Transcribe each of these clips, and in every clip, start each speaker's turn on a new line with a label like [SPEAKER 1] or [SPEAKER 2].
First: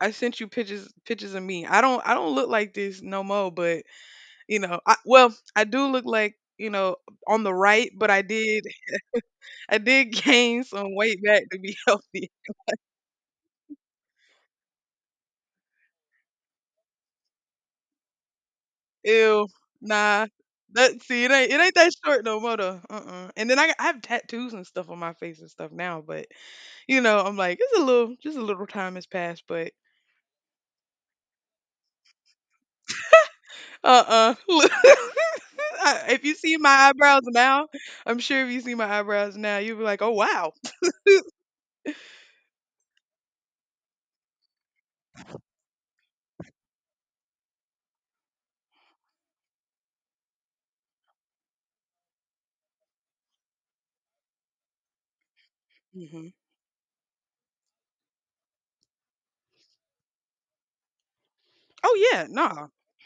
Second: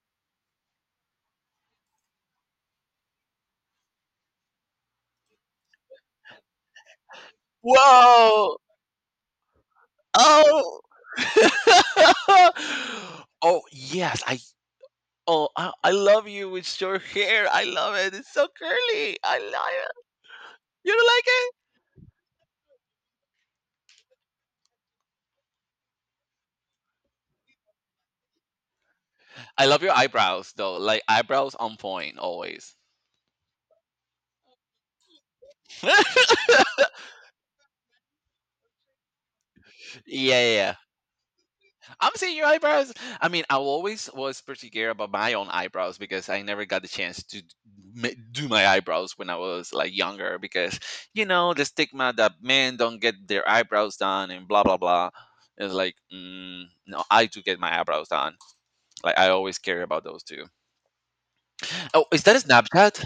[SPEAKER 1] I sent you pictures of me. I don't look like this no more, but I do look like on the right, but I
[SPEAKER 2] Whoa!
[SPEAKER 1] did I did gain
[SPEAKER 2] Oh!
[SPEAKER 1] some weight back to be healthy.
[SPEAKER 2] Oh, yes, I oh, I love you with your hair, I love it, it's so curly, I
[SPEAKER 1] Ew,
[SPEAKER 2] love it.
[SPEAKER 1] nah.
[SPEAKER 2] You
[SPEAKER 1] That
[SPEAKER 2] don't
[SPEAKER 1] see,
[SPEAKER 2] like
[SPEAKER 1] it ain't
[SPEAKER 2] it?
[SPEAKER 1] it ain't that short no more though. Uh-uh. And then I have tattoos and stuff on my face and stuff now, but I'm like it's a little just a little time has passed,
[SPEAKER 2] I
[SPEAKER 1] but
[SPEAKER 2] love your eyebrows, though, like, eyebrows on point, always.
[SPEAKER 1] uh-uh. Look, if you see my eyebrows now, I'm sure if you see my eyebrows now, you'll be like, oh
[SPEAKER 2] Yeah,
[SPEAKER 1] wow.
[SPEAKER 2] yeah, yeah. I'm seeing your eyebrows. I mean, I always was particular about my own eyebrows because I never got the chance to do my eyebrows when I was like younger because the stigma that men don't get their eyebrows done and blah blah blah. It's like no, I do get my eyebrows done. Like I always care about those two. Oh,
[SPEAKER 1] Oh
[SPEAKER 2] is
[SPEAKER 1] yeah,
[SPEAKER 2] that a
[SPEAKER 1] nah,
[SPEAKER 2] Snapchat?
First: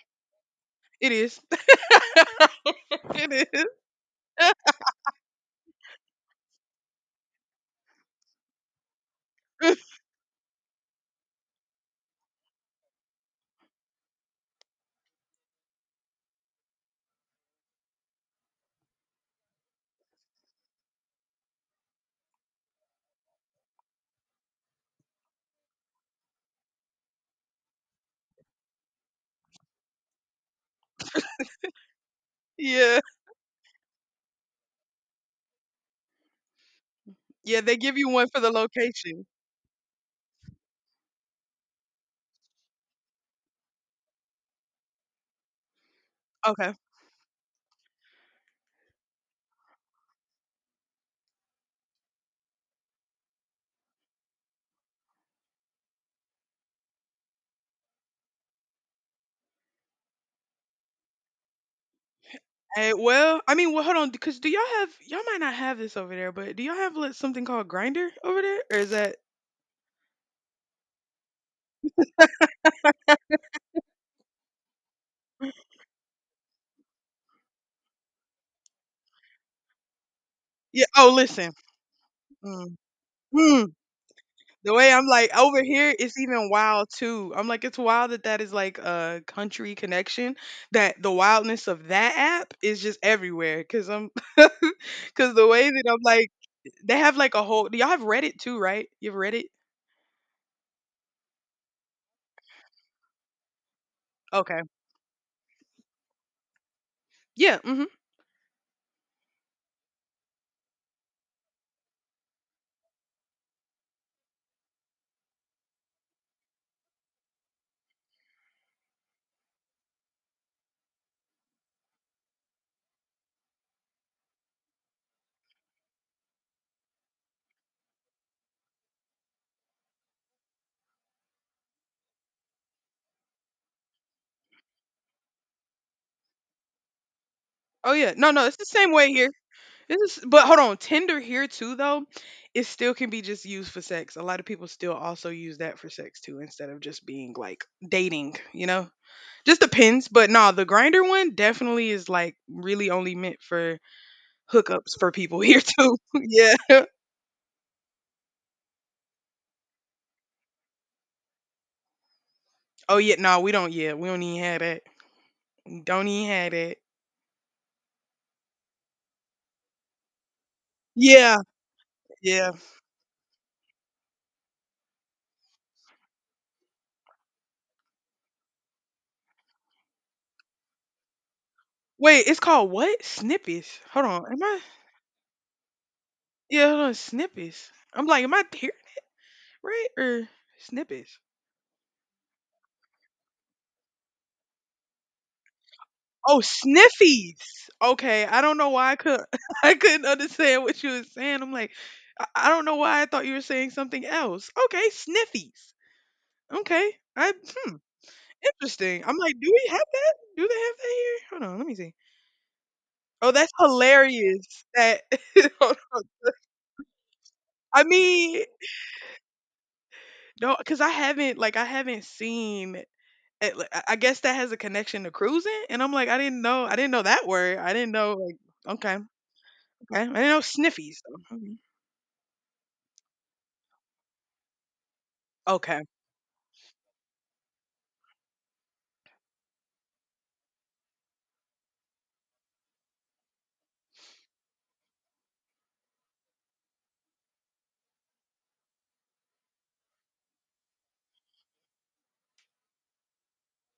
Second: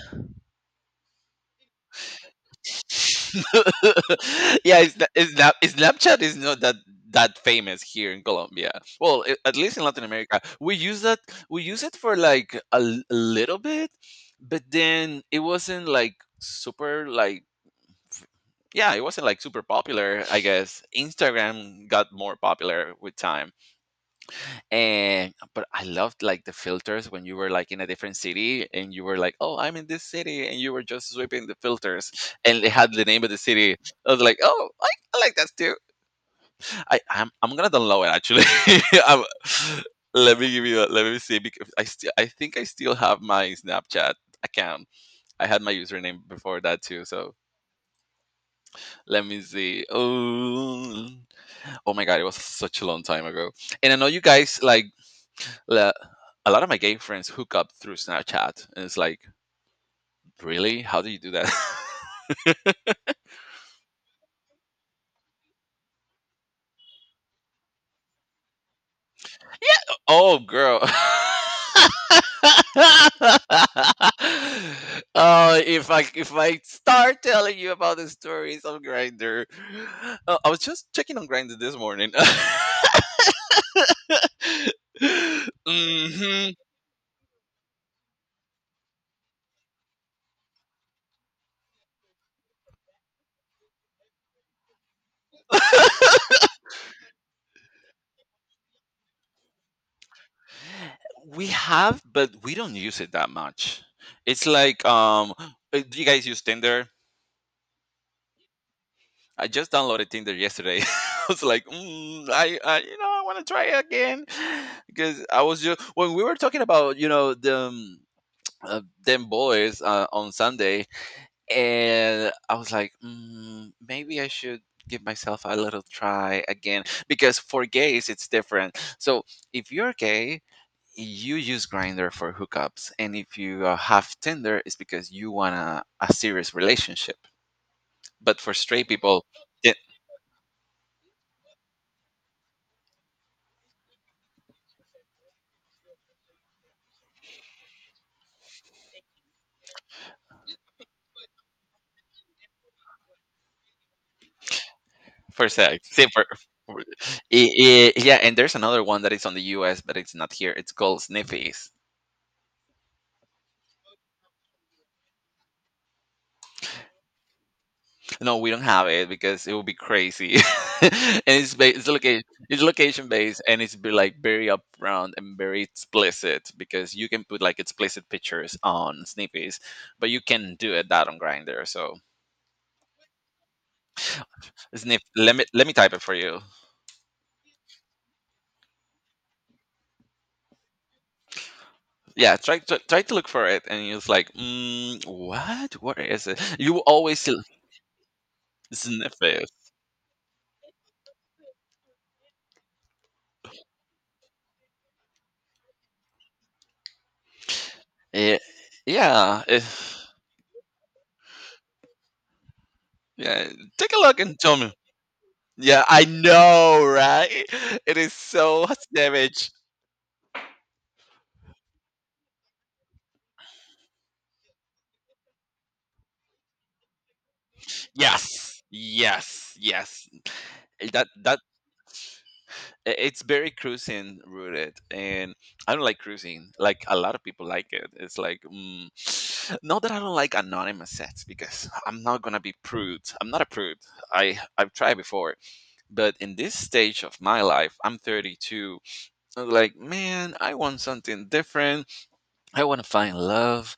[SPEAKER 1] it is. It is.
[SPEAKER 2] Yeah, it's, Snapchat is not that famous here in Colombia. Well, at least in Latin America, we use that. We use it for like a little bit, but then it wasn't like super like. f- Yeah, it wasn't like super popular. I guess Instagram got more popular with time. And but I loved like the filters when you were like in a different city and you were like, oh, I'm in this city, and you were just sweeping the filters, and they had
[SPEAKER 1] Yeah,
[SPEAKER 2] the name of the city. I was like, oh, I like that too. I'm
[SPEAKER 1] yeah,
[SPEAKER 2] gonna
[SPEAKER 1] they give
[SPEAKER 2] download
[SPEAKER 1] you
[SPEAKER 2] it
[SPEAKER 1] one for
[SPEAKER 2] actually.
[SPEAKER 1] the location.
[SPEAKER 2] I'm, let me give you a, let me see, because I still, I think I still have my Snapchat account. I had my username before
[SPEAKER 1] Okay.
[SPEAKER 2] that too, so let me see. Oh, oh my god, it was such a long time ago. And I know you guys like, le- a lot of my gay friends hook up through Snapchat, and it's like, really? How do you do that?
[SPEAKER 1] Hey, well, I mean, well, hold on, because do y'all have y'all might not have this over there, but do y'all have like something called Grinder over there, or is that?
[SPEAKER 2] Oh, girl. Oh, if I start telling you about the stories of Grinder, I was
[SPEAKER 1] Yeah.
[SPEAKER 2] just
[SPEAKER 1] Oh,
[SPEAKER 2] checking on
[SPEAKER 1] listen.
[SPEAKER 2] Grinder this morning.
[SPEAKER 1] Mm, mm. The way I'm like over here, it's even
[SPEAKER 2] Hmm.
[SPEAKER 1] wild too. I'm like, it's wild that that is like a country connection. That the wildness of that app is just everywhere. Cause the way that I'm like. They have like a whole do y'all have Reddit too, right? You have Reddit?
[SPEAKER 2] We have, but we don't use it that much. It's
[SPEAKER 1] Okay.
[SPEAKER 2] like, do you guys use Tinder?
[SPEAKER 1] Yeah, mhm.
[SPEAKER 2] I just downloaded Tinder yesterday. I was like, mm, I, you know, I want to try it again. Because I was just, when we were talking about, you know, the uh, them boys on Sunday, and I was like, mm, maybe I should give myself a little try again, because for gays it's different. So if you're gay, you use Grinder for hookups, and if you have Tinder, it's because you want a serious relationship.
[SPEAKER 1] Oh yeah. No,
[SPEAKER 2] But
[SPEAKER 1] no,
[SPEAKER 2] for
[SPEAKER 1] it's the
[SPEAKER 2] straight
[SPEAKER 1] same way
[SPEAKER 2] people,
[SPEAKER 1] here. This is but hold on, Tinder here too though, it still can be just used for sex. A lot of people still also use that for sex too instead of just being like dating, you know? Just depends, but no, the Grinder one definitely is like really only meant for hookups for people
[SPEAKER 2] first
[SPEAKER 1] here
[SPEAKER 2] act.
[SPEAKER 1] too.
[SPEAKER 2] Same for. for-
[SPEAKER 1] Yeah.
[SPEAKER 2] yeah, and there's another one that is on the US, but it's not here. It's called Sniffies.
[SPEAKER 1] Oh yeah, no, we don't yeah, we don't even have that. Don't even have that.
[SPEAKER 2] No, we don't have it because it would be crazy. And
[SPEAKER 1] Yeah,
[SPEAKER 2] it's location,
[SPEAKER 1] yeah.
[SPEAKER 2] it's location based, and it's be like very upfront and very explicit because you can put like explicit pictures on Sniffies, but you can do it that on Grinder. So
[SPEAKER 1] Wait, it's called what? Snippies. Hold on, am I?
[SPEAKER 2] Sniff, let me type it for you.
[SPEAKER 1] Yeah, hold on, snippies. I'm like, am I here right or snippies?
[SPEAKER 2] Yeah, try to look for it, and it's like, mm, what? Where is
[SPEAKER 1] Oh,
[SPEAKER 2] it? You will always
[SPEAKER 1] sniffies. Okay, I don't know why I
[SPEAKER 2] sniff
[SPEAKER 1] could
[SPEAKER 2] it.
[SPEAKER 1] I couldn't understand what you were saying. I'm like, I don't know why I thought you were saying something else. Okay, sniffies. Okay, I hmm,
[SPEAKER 2] Yeah,
[SPEAKER 1] interesting. I'm like,
[SPEAKER 2] yeah,
[SPEAKER 1] do we have
[SPEAKER 2] if
[SPEAKER 1] that? Do they have that here? Hold on, let me see. Oh,
[SPEAKER 2] yeah,
[SPEAKER 1] that's
[SPEAKER 2] take a look and
[SPEAKER 1] hilarious.
[SPEAKER 2] tell me.
[SPEAKER 1] That
[SPEAKER 2] Yeah, I know, right?
[SPEAKER 1] I
[SPEAKER 2] It is
[SPEAKER 1] mean,
[SPEAKER 2] so savage.
[SPEAKER 1] no, because I haven't seen It li I guess that has a connection to cruising? And I'm like, I didn't know that word. I didn't know,
[SPEAKER 2] Yes,
[SPEAKER 1] like" okay,
[SPEAKER 2] yes,
[SPEAKER 1] okay. I
[SPEAKER 2] yes.
[SPEAKER 1] didn't know
[SPEAKER 2] Eh,
[SPEAKER 1] sniffies, though. Mhm.
[SPEAKER 2] It's very cruising rooted, and I
[SPEAKER 1] Okay.
[SPEAKER 2] don't like cruising. Like a lot of people like it. It's like mm, not that I don't like anonymous sets, because I'm not gonna be prude. I'm not a prude. I've tried before, but in this stage of my life, I'm 32. I'm like, man, I want something different. I want to find love.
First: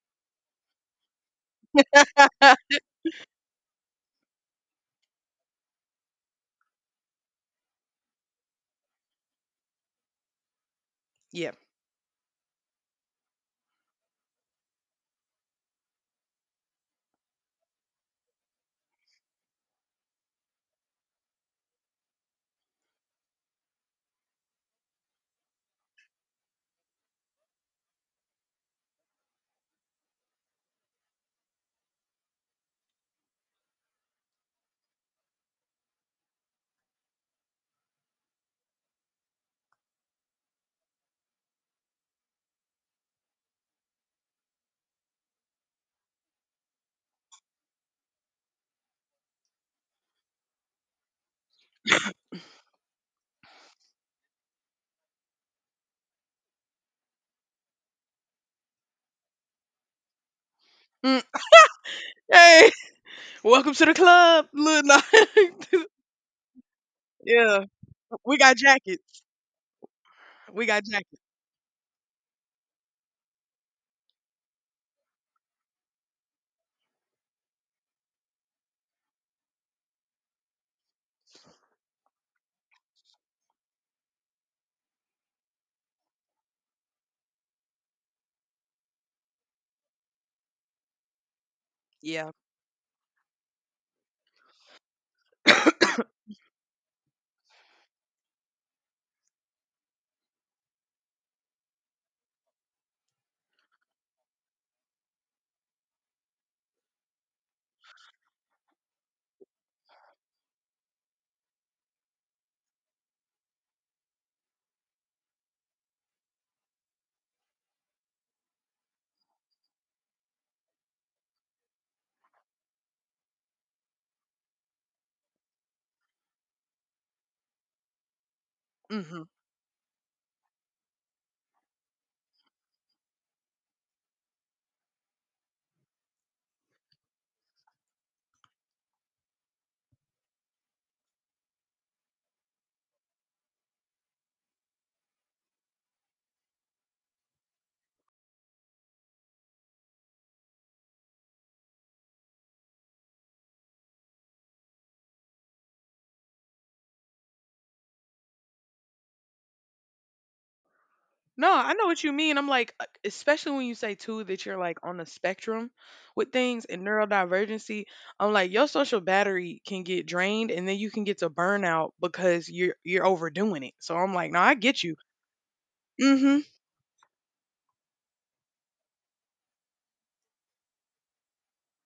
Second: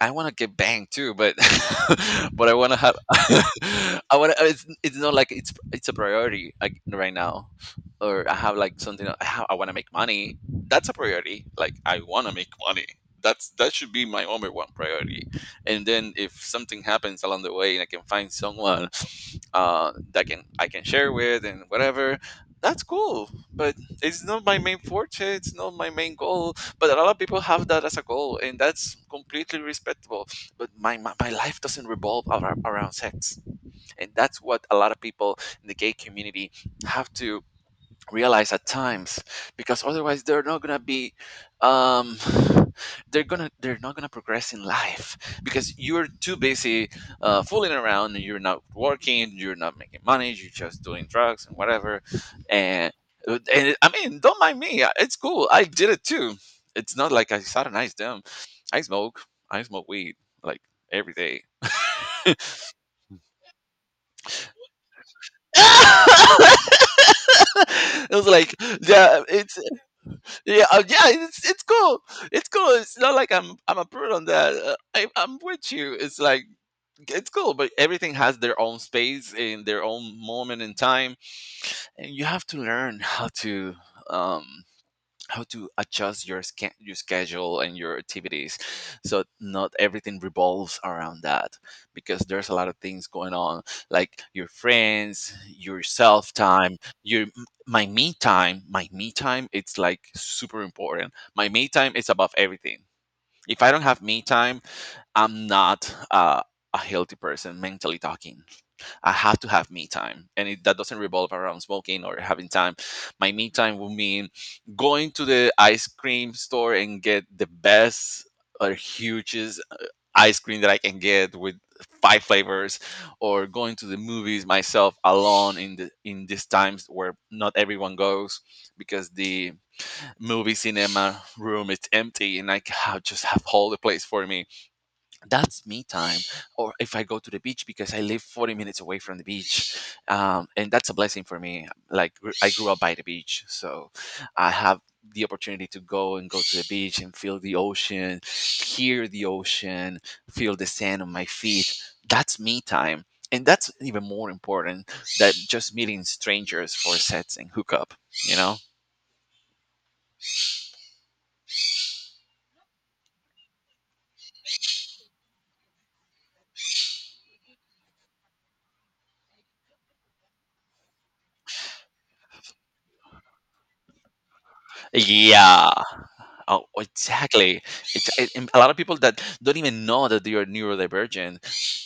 [SPEAKER 2] I want to get banged too, but but I want to have. I want to. It's not like it's a priority, like, right now, or I have like something. I have, I want to make money. That's a priority.
[SPEAKER 1] Yeah.
[SPEAKER 2] Like I want to make money. That should be my number one priority. And then if something happens along the way and I can find someone that can I can share with and whatever, that's cool. But it's not my main forte. It's not my main goal, but a lot of people have that as a goal, and that's completely respectable. But my life doesn't revolve around sex. And that's what a lot of people in the gay community have to realize at times, because otherwise they're not gonna be um they're not gonna progress in life, because you're too busy fooling around, and you're not working, you're not making money, you're just doing drugs and whatever. And and I mean, don't mind me, it's cool, I did it too. It's not like I satanized them. i smoke I smoke weed, like, every
[SPEAKER 1] Mm,
[SPEAKER 2] day.
[SPEAKER 1] "Hey, welcome to the club, little" No.
[SPEAKER 2] It
[SPEAKER 1] Yeah.
[SPEAKER 2] was
[SPEAKER 1] "We
[SPEAKER 2] like
[SPEAKER 1] got jackets.
[SPEAKER 2] yeah it's yeah,
[SPEAKER 1] We got
[SPEAKER 2] yeah,
[SPEAKER 1] jackets."
[SPEAKER 2] it's cool. It's cool. It's not like I'm a prude on that. I'm with you. It's like it's cool, but everything has their own space in their own moment in time, and you have to learn um how to adjust your your schedule and your activities, so not everything revolves around that, because
[SPEAKER 1] Yeah.
[SPEAKER 2] there's a lot of things going on, like your friends, your self time, your m- my me time. My me time, it's like super important. My me time is above everything. If I don't have me time, I'm not a healthy person, mentally talking. I have to have me time. And it, that doesn't revolve around smoking or having time. My me time will mean going to the ice cream store and get the best or hugest ice cream that I can get with five flavors, or going to the movies myself alone in the, in these times where not everyone goes, because
[SPEAKER 1] Mhm.
[SPEAKER 2] the movie cinema room is empty and I just have all the place for me. That's me time. Or if I go to the beach, because I live 40 minutes away from the beach. And that's a blessing for me, like, I grew up by the beach, so I have the opportunity to go and go to the beach and feel the ocean, hear the ocean, feel the sand on my feet. That's me time. And that's even more important than just meeting strangers for sets and hook up, you know.
[SPEAKER 1] No, I know what you mean. I'm like, especially when you say too that you're like on the spectrum with things and neurodivergency. I'm like, your social battery can get drained, and then you can get to burnout because you're overdoing it. So I'm like, no, I get you.
[SPEAKER 2] Yeah.
[SPEAKER 1] Mm-hmm.
[SPEAKER 2] Oh, exactly. And a lot of people that don't even know that they are neurodivergent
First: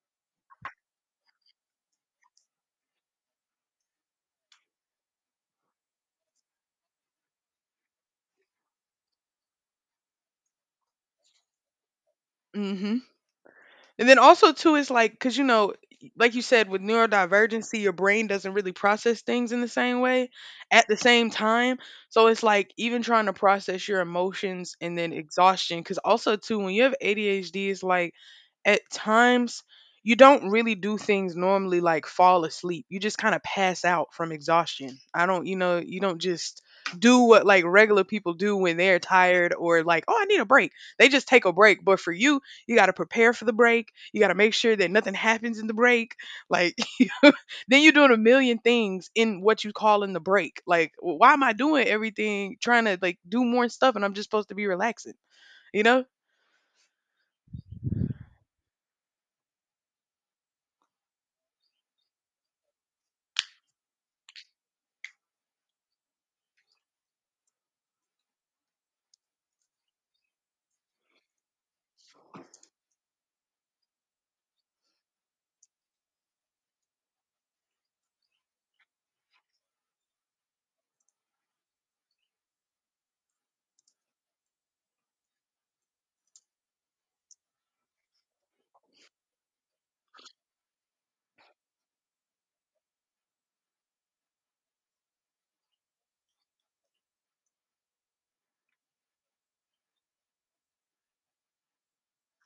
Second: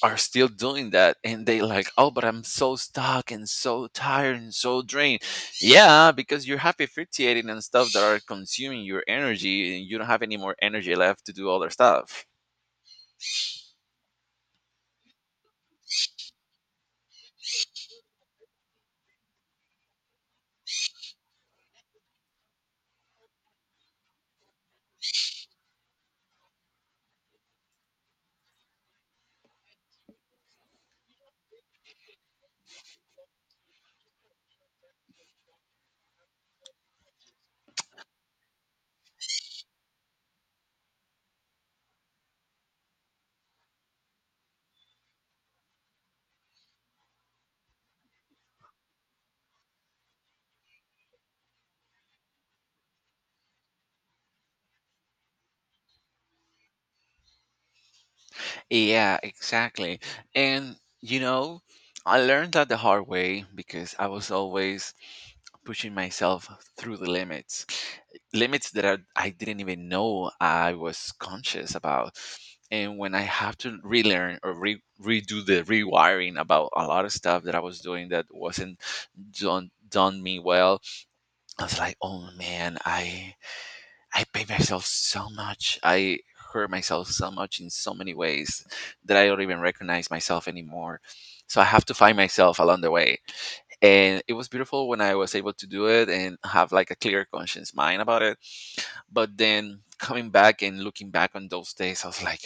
[SPEAKER 2] are still doing that, and they like, oh, but I'm so stuck and so tired and so drained. Yeah, because you're happy fluctuating and stuff that are consuming your energy, and you don't have any more energy left to do other stuff.
[SPEAKER 1] Mm-hmm. And then also too is like because you know, like you said, with neurodivergency, your brain doesn't really process things in the same way at the same time. So it's like even trying to process your emotions and then exhaustion. Because also too, when you have ADHD, it's like at times you don't really do things normally like fall asleep. You just kind of pass out from exhaustion. I don't, you know, you don't just do what like regular people do when they're tired or like, oh, I need a break. They just take a break. But for you, you got to prepare for the break. You got to make sure that nothing happens in the break. Like, then you're doing a million things in what you call in the break. Like, why am I doing everything, trying to like do more stuff, and I'm just supposed to be relaxing? You know?
[SPEAKER 2] Yeah, exactly. And you know, I learned that the hard way, because I was always pushing myself through the limits, limits that I didn't even know I was conscious about. And when I have to relearn or redo the rewiring about a lot of stuff that I was doing that wasn't done me well, I was like, oh man, I pay myself so much. I hurt myself so much in so many ways that I don't even recognize myself anymore. So I have to find myself along the way. And it was beautiful when I was able to do it and have like a clear conscience mind about it. But then coming back and looking back on those days, I was like,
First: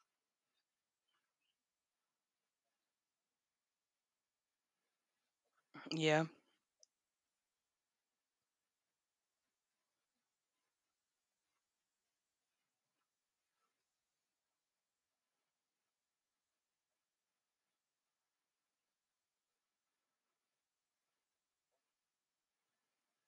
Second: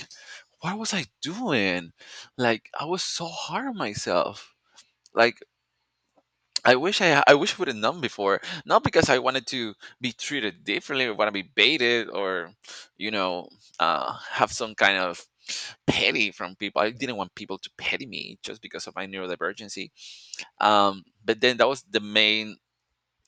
[SPEAKER 2] what was I doing? Like I was so hard on myself. Like
[SPEAKER 1] Yeah.
[SPEAKER 2] I wish I would have known before. Not because I wanted to be treated differently or want to be baited, or, you know, have some kind of petty from people. I didn't want people to petty me just because of my neurodivergency. But then that was the main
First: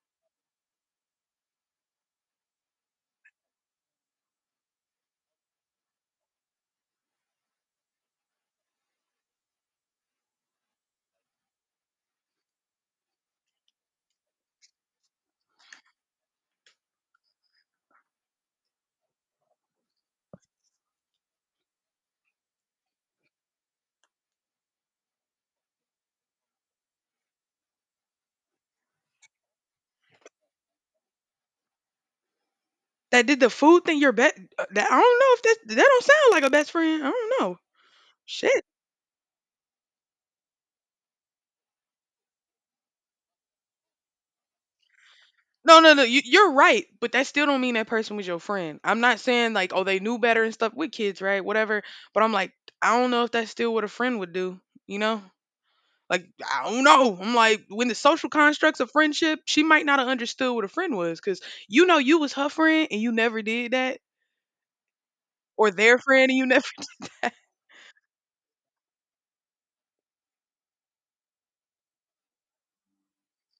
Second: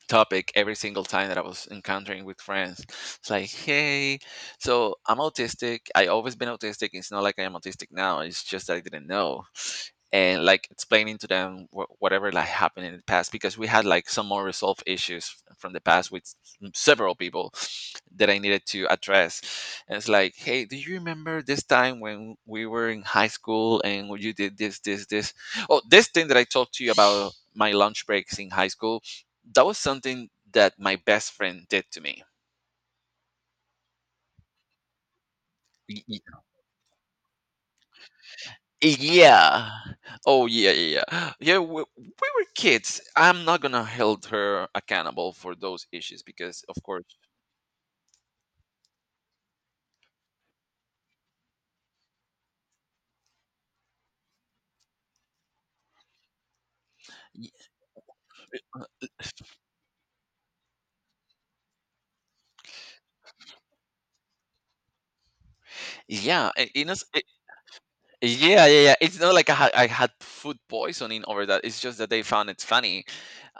[SPEAKER 2] topic every single time that I was encountering with friends. It's like, hey, so I'm autistic. I always been autistic. It's not like I am autistic now. It's just that I didn't know. And like explaining to them whatever like happened in the past, because we had like some more resolved issues from the past with several people that I needed to address. And it's like, hey, do you remember this time when we were in high school and you did this, this, this? Oh, this thing that I talked to you about my lunch breaks in high school, that was something that my best friend did to me.
[SPEAKER 1] That did the food thing. Your best. That I don't know if that don't
[SPEAKER 2] Y- y-
[SPEAKER 1] sound like a best friend. I don't know. Shit.
[SPEAKER 2] Yeah. Oh yeah, yeah, yeah. Yeah, we were kids. I'm not gonna hold her accountable for
[SPEAKER 1] No,
[SPEAKER 2] those
[SPEAKER 1] no, no. You,
[SPEAKER 2] issues,
[SPEAKER 1] you're
[SPEAKER 2] because, of
[SPEAKER 1] right,
[SPEAKER 2] course,
[SPEAKER 1] but that still don't mean that person was your friend. I'm not saying like, oh, they knew better and stuff with kids, right? Whatever. But I'm like, I don't know if that's still what a friend would do. You know? Like I don't know. I'm
[SPEAKER 2] y-
[SPEAKER 1] like when the social constructs of friendship, she might not have understood what a friend was because you know you was her friend and you never did that, or their friend and you
[SPEAKER 2] yeah,
[SPEAKER 1] never.
[SPEAKER 2] I- you know, yeah, yeah, yeah. It's not like I had food poisoning over that. It's just that they found it funny.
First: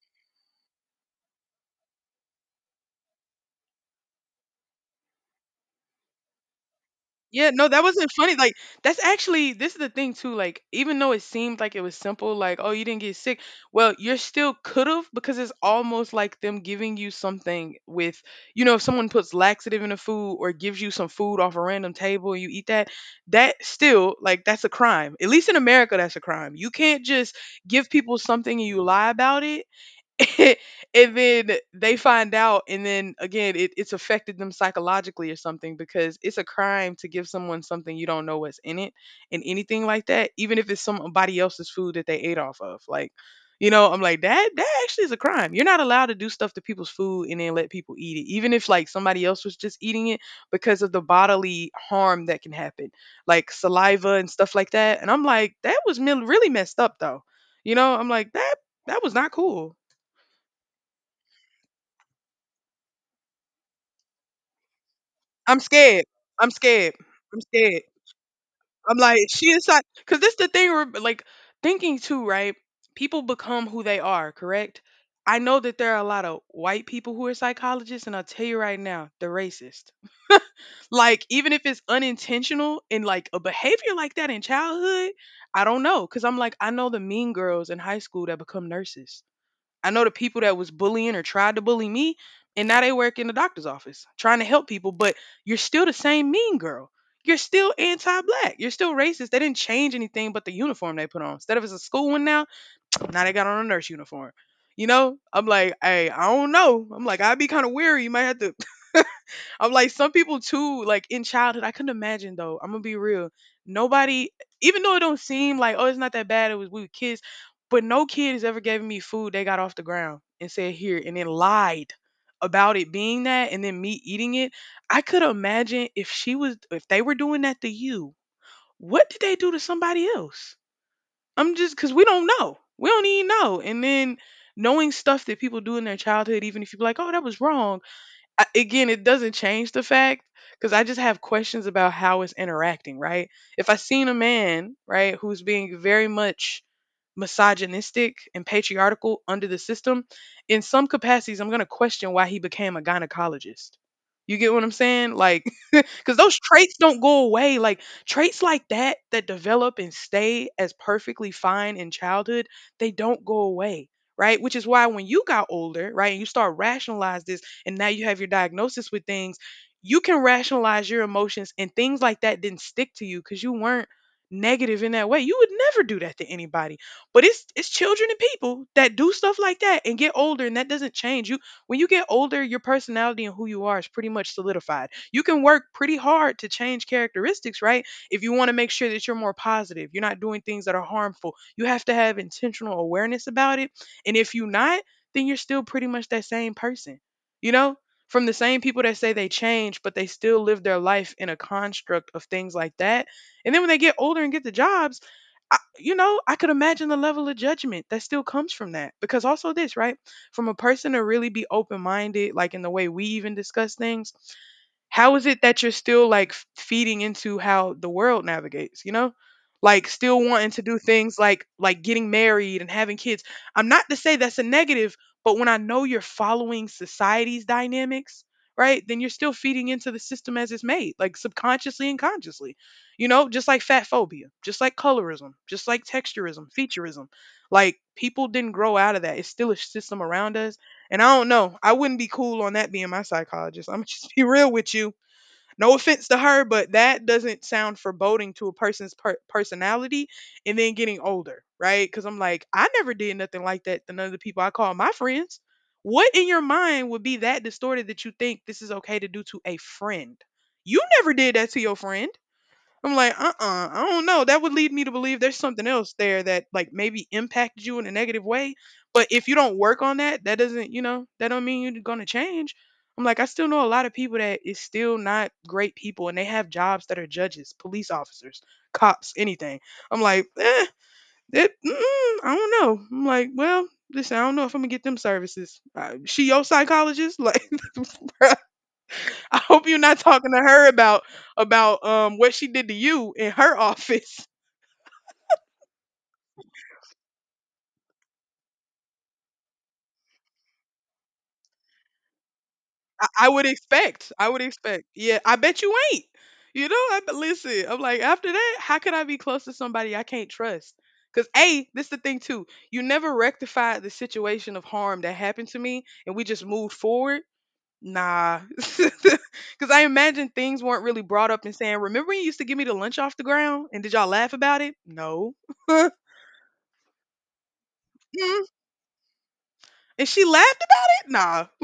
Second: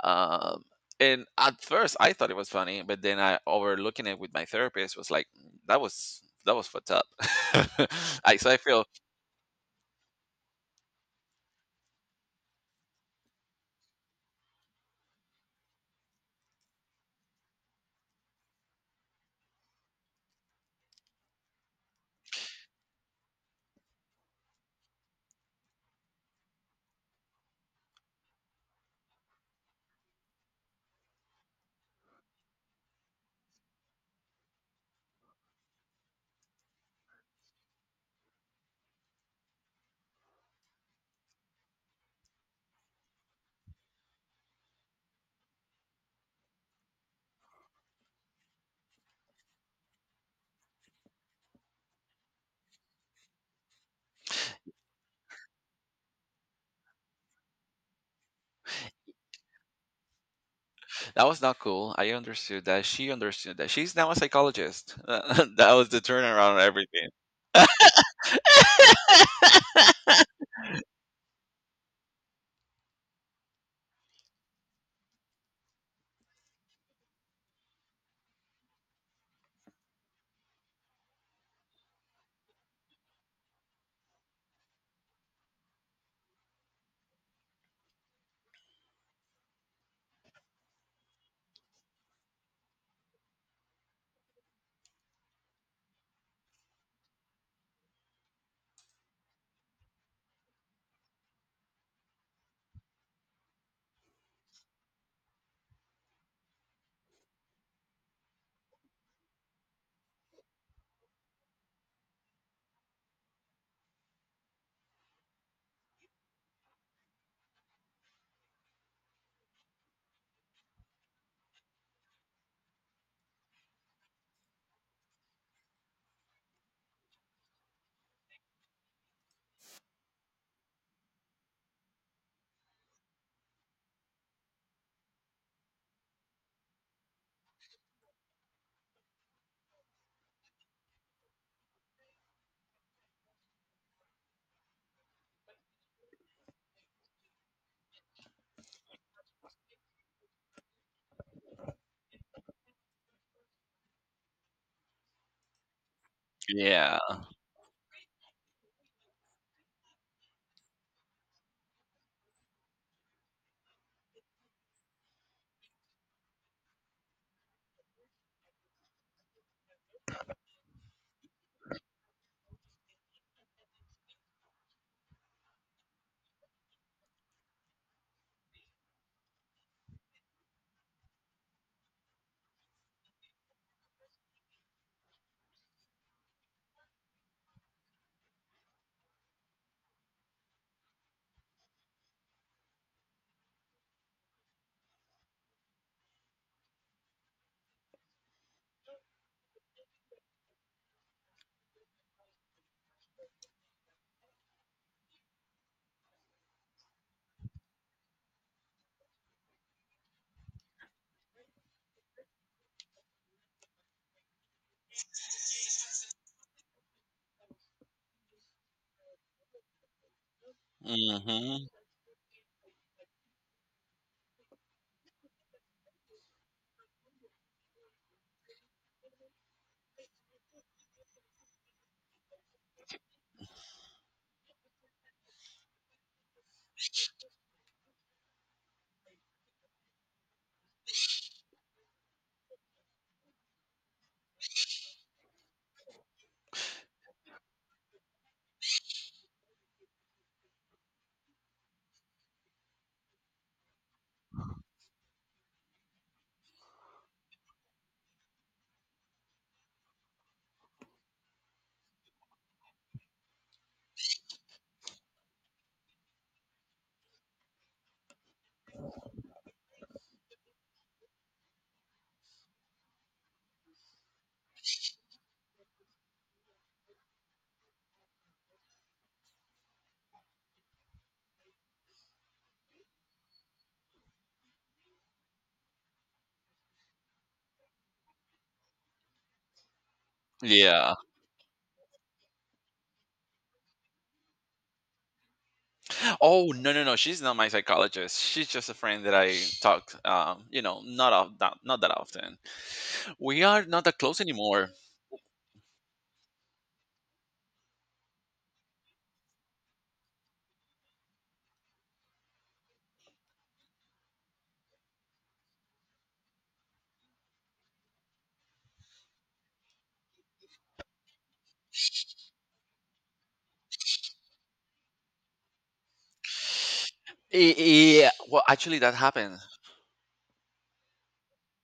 [SPEAKER 2] Um, and at first, I thought it was funny, but then I overlooking it with my therapist was like, "Mm, that was fucked up."
[SPEAKER 1] Yeah, no, that wasn't funny.
[SPEAKER 2] I so
[SPEAKER 1] Like,
[SPEAKER 2] I feel
[SPEAKER 1] that's actually this is the thing too. Like, even though it seemed like it was simple, like, oh, you didn't get sick. Well, you're still could have because it's almost like them giving you something with, you know, if someone puts laxative in the food or gives you some food off a random table and you eat that, that still like that's a crime. At least in America, that's a crime. You can't just give people something and you lie about it and then they find out and then again it's affected them psychologically or something because it's a crime to give someone something you don't know what's in it and anything like that even if it's somebody else's food that they ate off of like you know I'm like that actually is a crime. You're not allowed to do stuff to people's food and then let people eat it even if like somebody else was just eating it because of the bodily harm that can happen like saliva and stuff like that. And I'm like really messed up though. You know I'm like that was not cool.
[SPEAKER 2] that was not cool. I understood that. She understood that. She's now a psychologist.
[SPEAKER 1] I'm
[SPEAKER 2] That was the
[SPEAKER 1] scared. I'm
[SPEAKER 2] turnaround of
[SPEAKER 1] scared.
[SPEAKER 2] everything.
[SPEAKER 1] I'm scared. I'm like, she is not, because this the thing, like, thinking too, right? People become who they are, correct? I know that there are a lot of white people who are psychologists, and I'll tell you right now, they're racist. Like, even if it's unintentional and like a behavior like that in childhood, I don't know. Because I'm like, I know the mean girls in high school that become nurses. I know the people that was bullying or tried to bully me, and now they work in the doctor's office trying to help people, but you're still the same mean girl. You're still anti black. You're still racist. They didn't change anything but the uniform they put on. Instead of it's a school one now, now they got on a nurse uniform. You know, I'm like, hey, I don't know. I'm like, I'd be kind of weary. You might have to I'm like some people too, like in childhood. I couldn't imagine though. I'm gonna be real. Nobody, even though it don't seem like oh it's not that bad. It was we were kids, but no kid has ever given me food they got off the ground and said here and then lied about it being that and then me eating it. I could imagine if she was if they were doing that to you. What did they do to somebody else? I'm just because we don't know. We don't even know. And then knowing stuff that people do in their childhood, even if you be like, oh that was wrong I, again, it doesn't change the fact because I just have questions about how it's interacting, right? If I seen a man, right, who's being very much misogynistic and patriarchal under the system, in some capacities, I'm going to question why he became a gynecologist. You get what I'm saying? Like, because those traits
[SPEAKER 2] Yeah.
[SPEAKER 1] don't go away. Like traits like that that develop and stay as perfectly fine in childhood, they don't go away. Right. Which is why when you got older, right, and you start rationalize this and now you have your diagnosis with things, you can rationalize your emotions and things like that didn't stick to you because you weren't negative in that way. You would never do that to anybody. But it's children and people that do stuff like that and get older and that doesn't change. You when you get older, your personality and who you are is pretty much solidified. You can work pretty hard to change characteristics, right? If you want to make sure that you're more positive, you're not doing things that are harmful. You have to have intentional awareness about it. And if you're not, then you're still pretty much that same person, you know? From the same people that say they change, but they still live their life in a construct of things like that. And then when they get older and get the jobs, you know, I could imagine the level of judgment that still comes from that. Because also, this, right? From a person to really be open minded, like in the way we even discuss things, how is it that you're still like feeding into how the world navigates, like still wanting to do things like
[SPEAKER 2] Hmm.
[SPEAKER 1] like getting married and having kids. I'm not to say that's a negative, but when I know you're following society's dynamics, right? Then you're still feeding into the system as it's made, like subconsciously and consciously. Just like fat phobia, just like colorism, just like texturism, featureism. Like people didn't grow out of that, it's still a system around us. And I don't know. I wouldn't be cool on that being my psychologist. I'm just be real with you. No offense to her, but that doesn't sound foreboding to a person's personality and then getting older, right? Cuz I'm like, I never did nothing like that to none of the people I call my friends. What in your mind would be that distorted that you think this is okay to do to a friend? You never did that to your friend. I'm like, I don't know. That would lead me to believe there's something else there that, like, maybe impacted you in a negative way. But if you don't work on that, that doesn't, that don't mean you're gonna change. I'm like, I still know a lot of people that is still not great people and they have jobs that are judges, police officers, cops, anything. I'm like, that, I don't know. I'm like, well, listen, I don't know if I'm gonna get them services. She your psychologist? Like, bruh, I hope you're not talking to her
[SPEAKER 2] Yeah.
[SPEAKER 1] about about what she did to you in her office.
[SPEAKER 2] Oh, no, no, no. She's not my psychologist. She's just a friend that I talk. Not of not that often.
[SPEAKER 1] I
[SPEAKER 2] We
[SPEAKER 1] would
[SPEAKER 2] are not that
[SPEAKER 1] expect.
[SPEAKER 2] close
[SPEAKER 1] I would
[SPEAKER 2] anymore.
[SPEAKER 1] expect. Yeah, I bet you ain't. You know, but listen, I'm like, after that, how could I be close to somebody I can't trust? Because, A, this the thing, too. You never rectified the situation of harm that happened to me and we just moved forward. Nah. Because I imagine things weren't really brought up and saying, remember when you used to give me the lunch off the ground and did y'all laugh about it? No.
[SPEAKER 2] Yeah. Well,
[SPEAKER 1] Mm.
[SPEAKER 2] actually, that happened.
[SPEAKER 1] And she laughed about it?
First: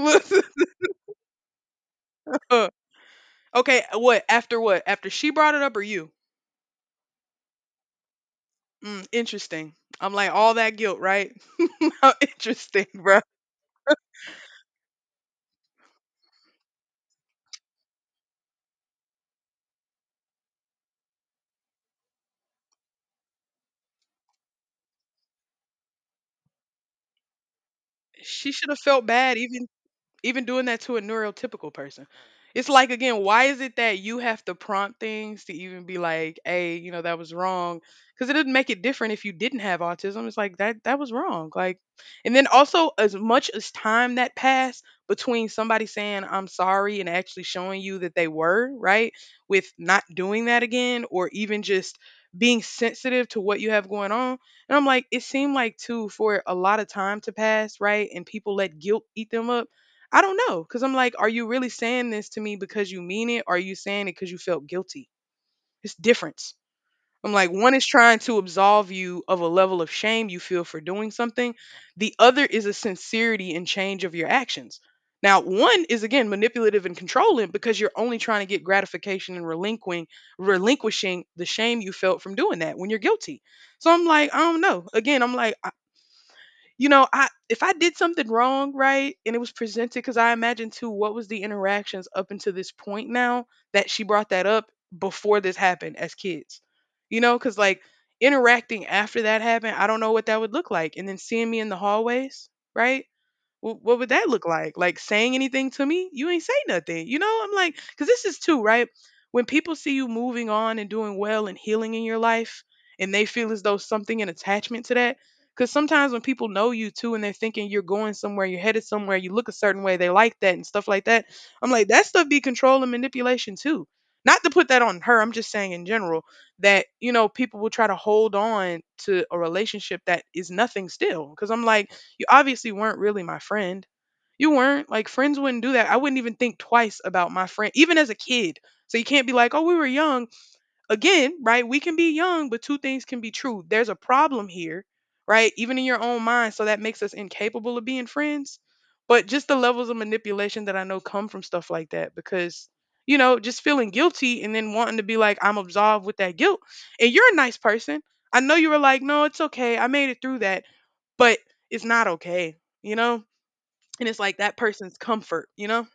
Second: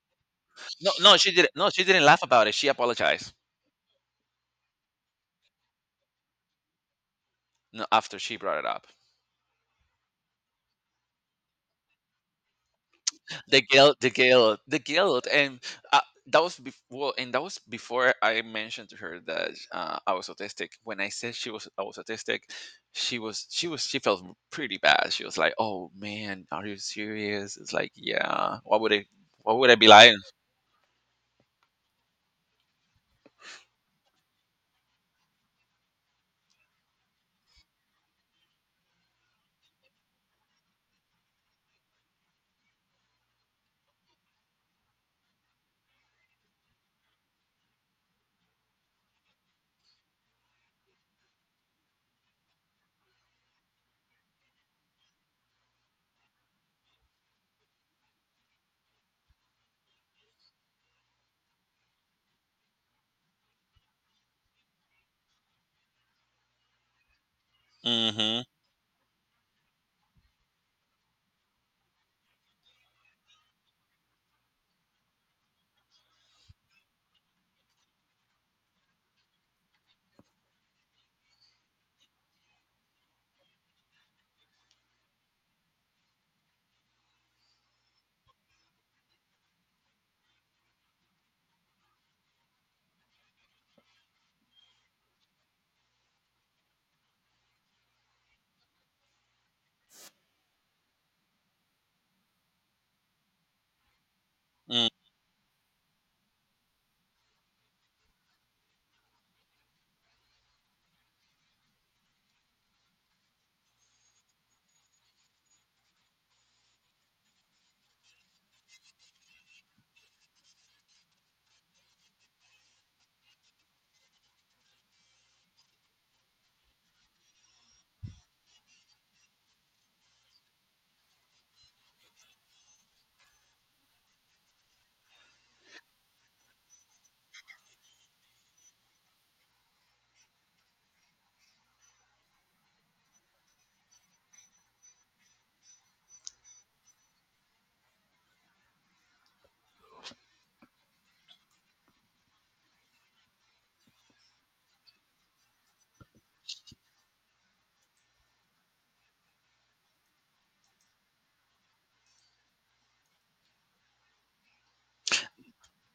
[SPEAKER 1] Nah.
[SPEAKER 2] No, no, she didn't. No, she didn't laugh about it.
[SPEAKER 1] Uh,
[SPEAKER 2] She apologized.
[SPEAKER 1] okay, what? After what? After she brought it up or you?
[SPEAKER 2] No, after she brought it up.
[SPEAKER 1] Mm, interesting. I'm like, all that guilt, right? How interesting, bro.
[SPEAKER 2] The guilt, the guilt, the guilt, and uh, that was bef- well, and that was before I mentioned to her that I was autistic. When I said I was autistic. She she felt pretty bad. She was like, "Oh man, are you serious?" It's like,
[SPEAKER 1] She
[SPEAKER 2] yeah.
[SPEAKER 1] should have felt bad
[SPEAKER 2] Why
[SPEAKER 1] even
[SPEAKER 2] would I be lying?
[SPEAKER 1] even doing that to a neurotypical person. It's like, again, why is it that you have to prompt things to even be like, "Hey, you know that was wrong," because it didn't make it different if you didn't have autism. It's like that was wrong. Like, and then also as much as time that passed between somebody saying "I'm sorry" and actually showing you that they were right with not doing that again, or even just being sensitive to what you have going on. And I'm like, it seemed like too for a lot of time to pass, right? And people let guilt eat them up. I don't know. Cause I'm like, are you really saying this to me because you mean it? Or are you saying it because you felt guilty? It's difference. I'm like, one is trying to
[SPEAKER 2] Hmm.
[SPEAKER 1] absolve you of a level of shame you feel for doing something. The other is a sincerity and change of your actions. Now, one is again manipulative and controlling because you're only trying to get gratification and relinquishing the shame you felt from doing that when you're guilty. So I'm like, I don't know. Again, I'm like, I if I did something wrong, right, and it was presented because I imagine too what was the interactions up until this point now that she brought that up before this happened as kids, you know, because like interacting after that happened, I don't know what that would look like, and then seeing me in the hallways, right? Well, what would that look like? Like saying anything to me? You ain't say nothing. You know, I'm like, because this is too, right? When people see you moving on and doing well and healing in your life, and they feel as though something an attachment to that. Because sometimes when people know you too and they're thinking you're going somewhere, you're headed somewhere, you look a certain way, they like that and stuff like that. I'm like, that stuff be control and manipulation too. Not to put that on her, I'm just saying in general that, people will try to hold on to a relationship that is nothing still. Because I'm like, you obviously weren't really my friend. You weren't. Like friends wouldn't do that. I wouldn't even think twice about my friend, even as a kid. So you can't be like, oh, we were young again, right? We can be young, but two things can be true. There's a problem here, right? Even in your own mind. So that makes us incapable of being friends. But just the levels of manipulation that I know come from stuff like that because, just feeling guilty and then wanting to be like, I'm absolved with that guilt. And you're a nice person. I know you were like, no, it's okay. I made it through that, but it's not okay, you know? And it's like that person's comfort, you know?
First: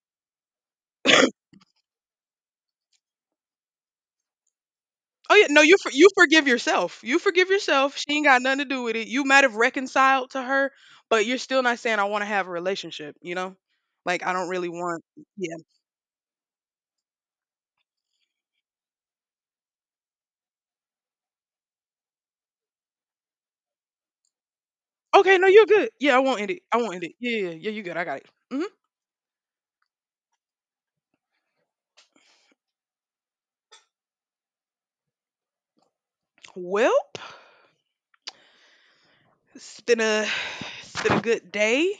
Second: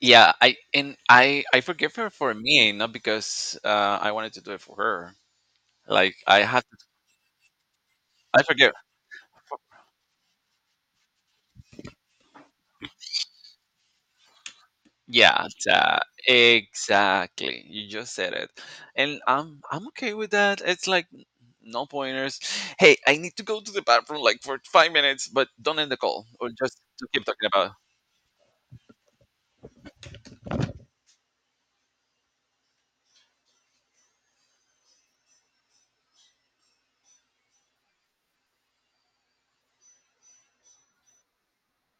[SPEAKER 2] Yeah, I and I I forgive her for me, not because I wanted to do it for her.
[SPEAKER 1] Oh yeah, no, you
[SPEAKER 2] Like I
[SPEAKER 1] forgive
[SPEAKER 2] have to,
[SPEAKER 1] yourself. You forgive yourself. She ain't got
[SPEAKER 2] I
[SPEAKER 1] nothing to
[SPEAKER 2] forgive.
[SPEAKER 1] do with it. You might have reconciled to her, but you're still not saying I want to have a relationship. You know, like I don't really want.
[SPEAKER 2] Yeah,
[SPEAKER 1] Yeah.
[SPEAKER 2] exactly. You just said it, and I'm okay with that. It's like no pointers. Hey, I need to go to the bathroom like for 5 minutes,
[SPEAKER 1] Okay. No,
[SPEAKER 2] but
[SPEAKER 1] you're
[SPEAKER 2] don't
[SPEAKER 1] good.
[SPEAKER 2] end the
[SPEAKER 1] Yeah, I
[SPEAKER 2] call
[SPEAKER 1] won't end
[SPEAKER 2] or
[SPEAKER 1] it. I
[SPEAKER 2] just
[SPEAKER 1] won't end
[SPEAKER 2] to
[SPEAKER 1] it.
[SPEAKER 2] keep
[SPEAKER 1] Yeah,
[SPEAKER 2] talking
[SPEAKER 1] yeah, yeah.
[SPEAKER 2] about.
[SPEAKER 1] You good? I got it. Hmm. Welp, it's been a it's been a good day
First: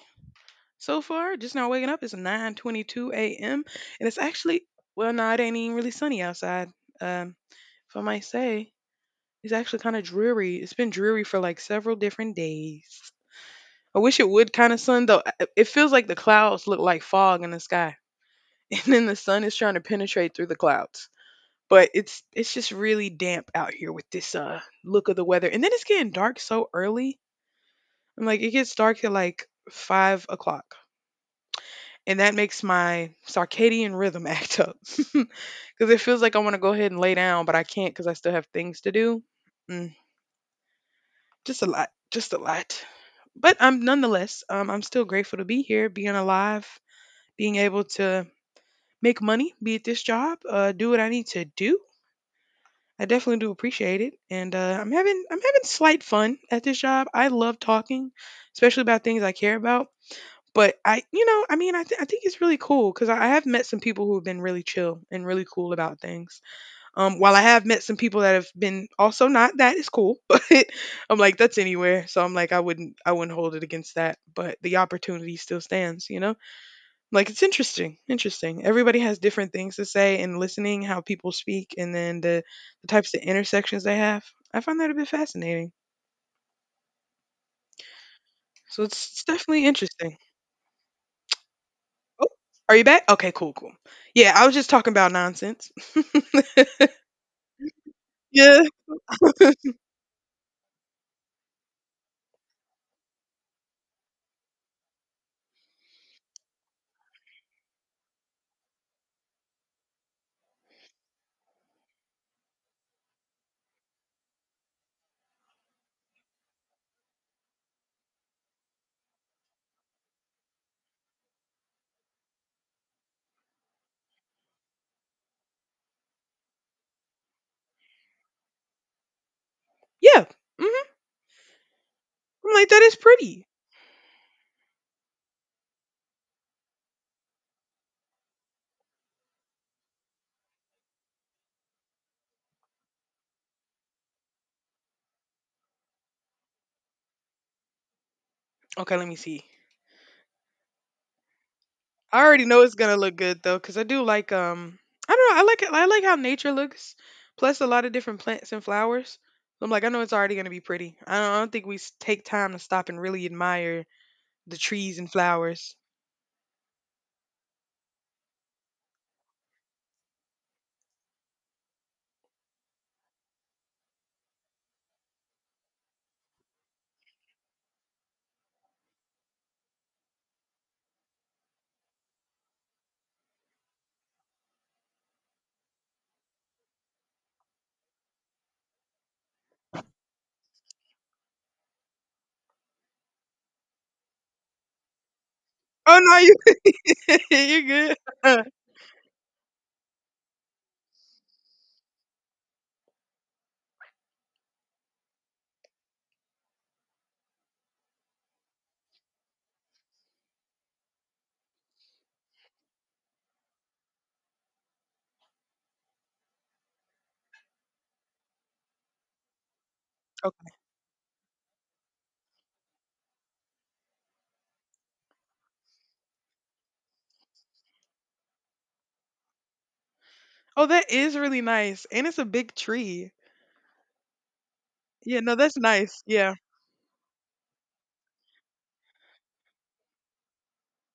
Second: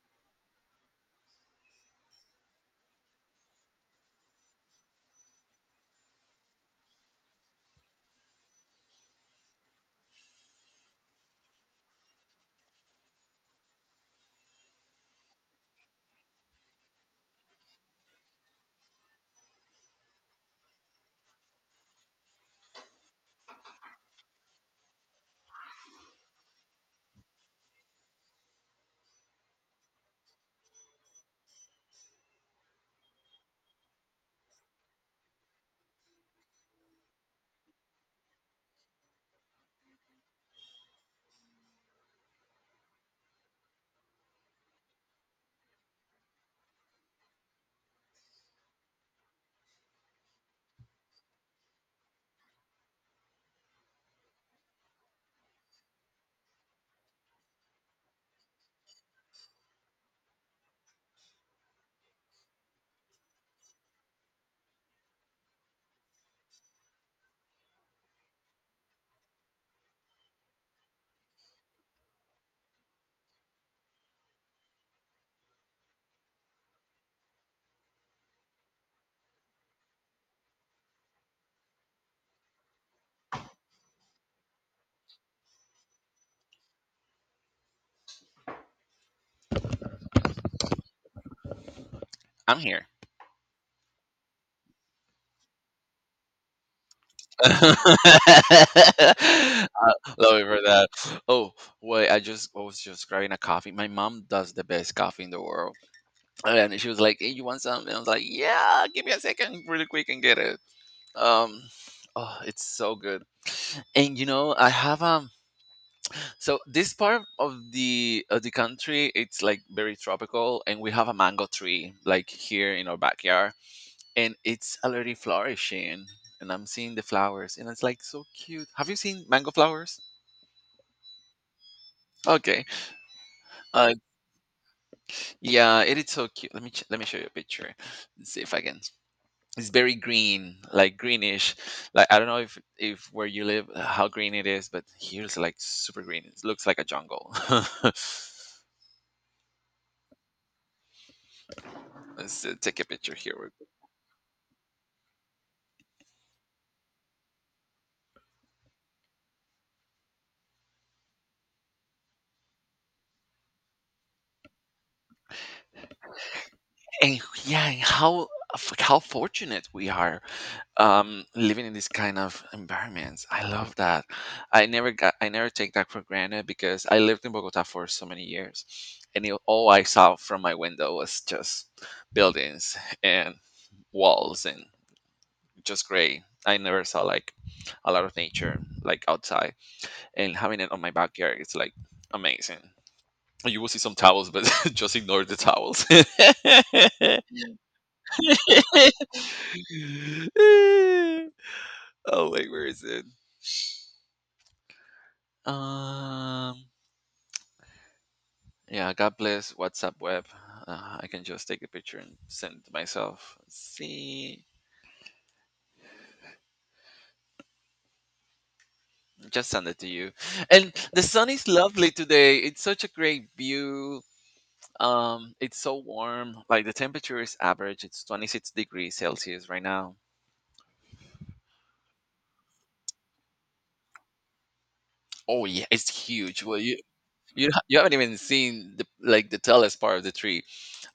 [SPEAKER 1] so far. Just now waking up. It's 9:22 a.m. And it's actually, well, no, it ain't even really sunny outside. Um, if I might say, it's actually kind of dreary. It's been dreary for like several different days. I wish it would kind of sun though. It feels like the clouds look like fog in the sky, and then the sun is trying to penetrate through the clouds. But it's just really damp out here with this look of the weather, and then it's getting dark so early. I'm like, it gets dark at like 5 o'clock, and that makes my circadian rhythm act up because it feels like I want to go ahead and lay down, but I can't because I still have things to do. Mm, just a lot, just a lot. But I'm nonetheless, I'm still grateful to be here, being alive, being able to make money, be at this job, do what I need to do. I definitely do appreciate it, and I'm having slight fun at this job. I love talking, especially about things I care about. But I mean, I think it's really cool because I have met some people who have been really chill and really cool about things. While I have met some people that have been also not that is cool, but I'm like that's anywhere. So I'm like I wouldn't hold it against that. But the opportunity still stands, you know. Like it's interesting, interesting. Everybody has different things to say and listening how people speak, and then the types of intersections they have. I find that a bit fascinating. So it's definitely interesting. Oh,
[SPEAKER 2] I'm
[SPEAKER 1] are you
[SPEAKER 2] here.
[SPEAKER 1] back? Okay, cool, cool. Yeah, I was just talking about nonsense.
[SPEAKER 2] I
[SPEAKER 1] Yeah,
[SPEAKER 2] love you for that. Oh wait, I was just grabbing a coffee. My mom does the best coffee in the world, and she was like, "Hey, you want something?" I was like, "Yeah, give me a second, really quick, and get it." Um, oh, it's so good. And you know, I have so this part of the country, it's like very tropical, and we have a mango tree like here in our backyard, and it's already flourishing, and I'm seeing the flowers, and it's like so cute. Have you seen mango flowers?
[SPEAKER 1] yeah. Hmm. I'm
[SPEAKER 2] Okay.
[SPEAKER 1] like, that is pretty.
[SPEAKER 2] uh yeah, it is so cute. Let me show you a picture. Let's see if I can. It's very green, like greenish. Like I don't know if where you live how green it is, but here's like super green. It looks like a jungle.
[SPEAKER 1] Okay, let me see. I
[SPEAKER 2] Let's
[SPEAKER 1] already know it's
[SPEAKER 2] take a
[SPEAKER 1] gonna look
[SPEAKER 2] picture here,
[SPEAKER 1] good
[SPEAKER 2] real
[SPEAKER 1] though,
[SPEAKER 2] quick.
[SPEAKER 1] cause I do like I don't know, I like it, I like how nature looks, plus a lot of different plants and flowers. I'm like, I know it's already gonna be pretty. I don't think we take time to stop and really admire the trees and flowers.
[SPEAKER 2] And yeah, and how fortunate we are, living in this kind of environments. I love that. I never take that for granted because I lived in Bogota for so many years, and it, all I saw from my window was just buildings and walls and just gray. I never saw like a lot of nature like outside, and having it on my backyard, it's like amazing. You will see some towels, but just ignore the towels.
[SPEAKER 1] Oh no, you you are good?
[SPEAKER 2] Oh wait, where is it? Um, yeah. God bless WhatsApp web. I can just take a picture and send it to myself. See, just send it to you.
[SPEAKER 1] Okay.
[SPEAKER 2] And the sun is lovely today. It's such a great view. It's so warm. Like the temperature is average. It's 26 degrees Celsius right now.
[SPEAKER 1] Oh, that is really nice, and it's a big tree. Yeah, no,
[SPEAKER 2] Oh
[SPEAKER 1] that's
[SPEAKER 2] yeah, it's
[SPEAKER 1] nice. Yeah.
[SPEAKER 2] huge. You you haven't even seen the like the tallest part of the tree.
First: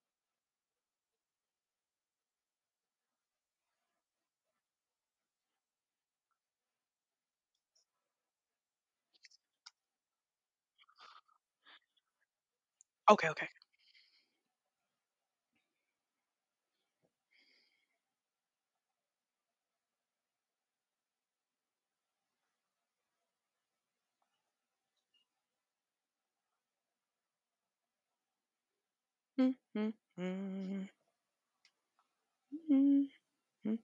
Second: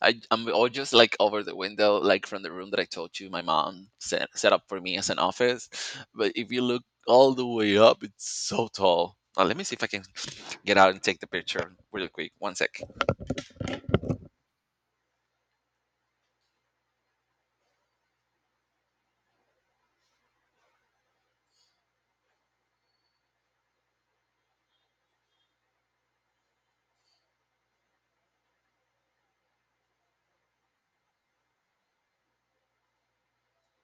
[SPEAKER 2] I'm all just like over the window, like from the room that I told you my mom set up for me as an office. But if you look all the way up, it's so tall. Let me see if I can get out and take the picture really quick. One sec.
[SPEAKER 1] Okay, okay. Mm, mm, mm, mm, mm,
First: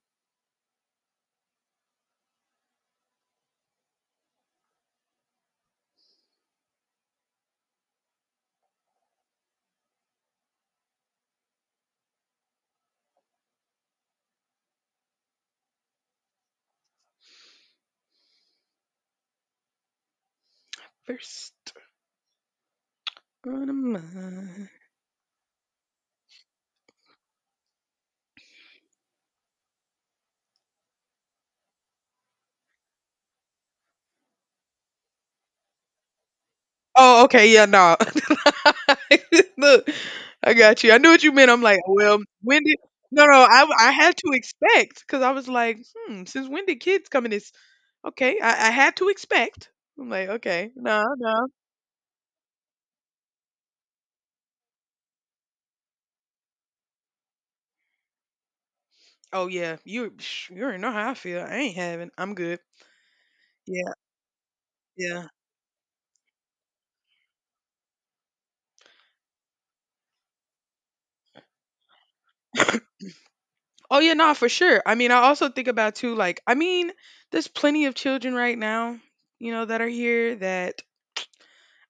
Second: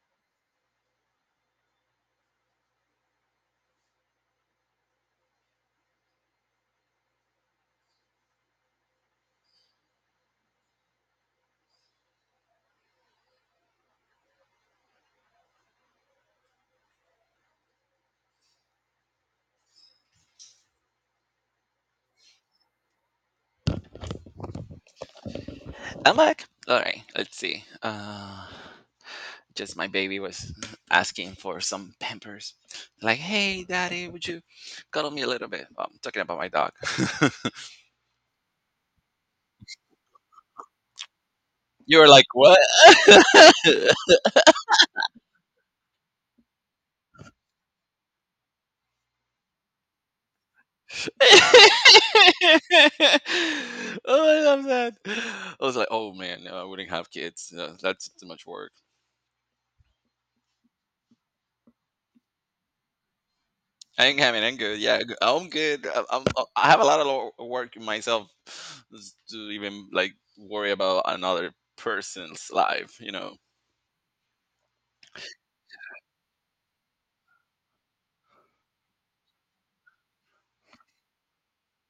[SPEAKER 1] First on a mind.
[SPEAKER 2] I'm back. All right. Let's see. Just my baby was asking for some Pampers. Like, hey, daddy, would you cuddle me a little bit? Well, I'm talking about my dog.
[SPEAKER 1] Oh, okay, yeah, no. Look, I got you. I knew what you meant. I'm like,
[SPEAKER 2] You were
[SPEAKER 1] well,
[SPEAKER 2] like, what?
[SPEAKER 1] when did? No, no, I I had to expect because I was like, hmm, since when did kids come in this? Okay, I had to expect. I'm like, okay, no, no.
[SPEAKER 2] Oh, I love that. I was like, oh man, no, I wouldn't have kids. No, that's too much work.
[SPEAKER 1] Oh yeah, you psh, you already know how I feel. I ain't having. I'm good. Yeah,
[SPEAKER 2] I ain't having. I'm good. Yeah,
[SPEAKER 1] yeah.
[SPEAKER 2] I'm good. I'm, I have a lot of work in myself to even like worry about another person's life. You know.
[SPEAKER 1] Oh yeah, no, for sure. I mean, I also think about too, there's plenty of children right now, that are here that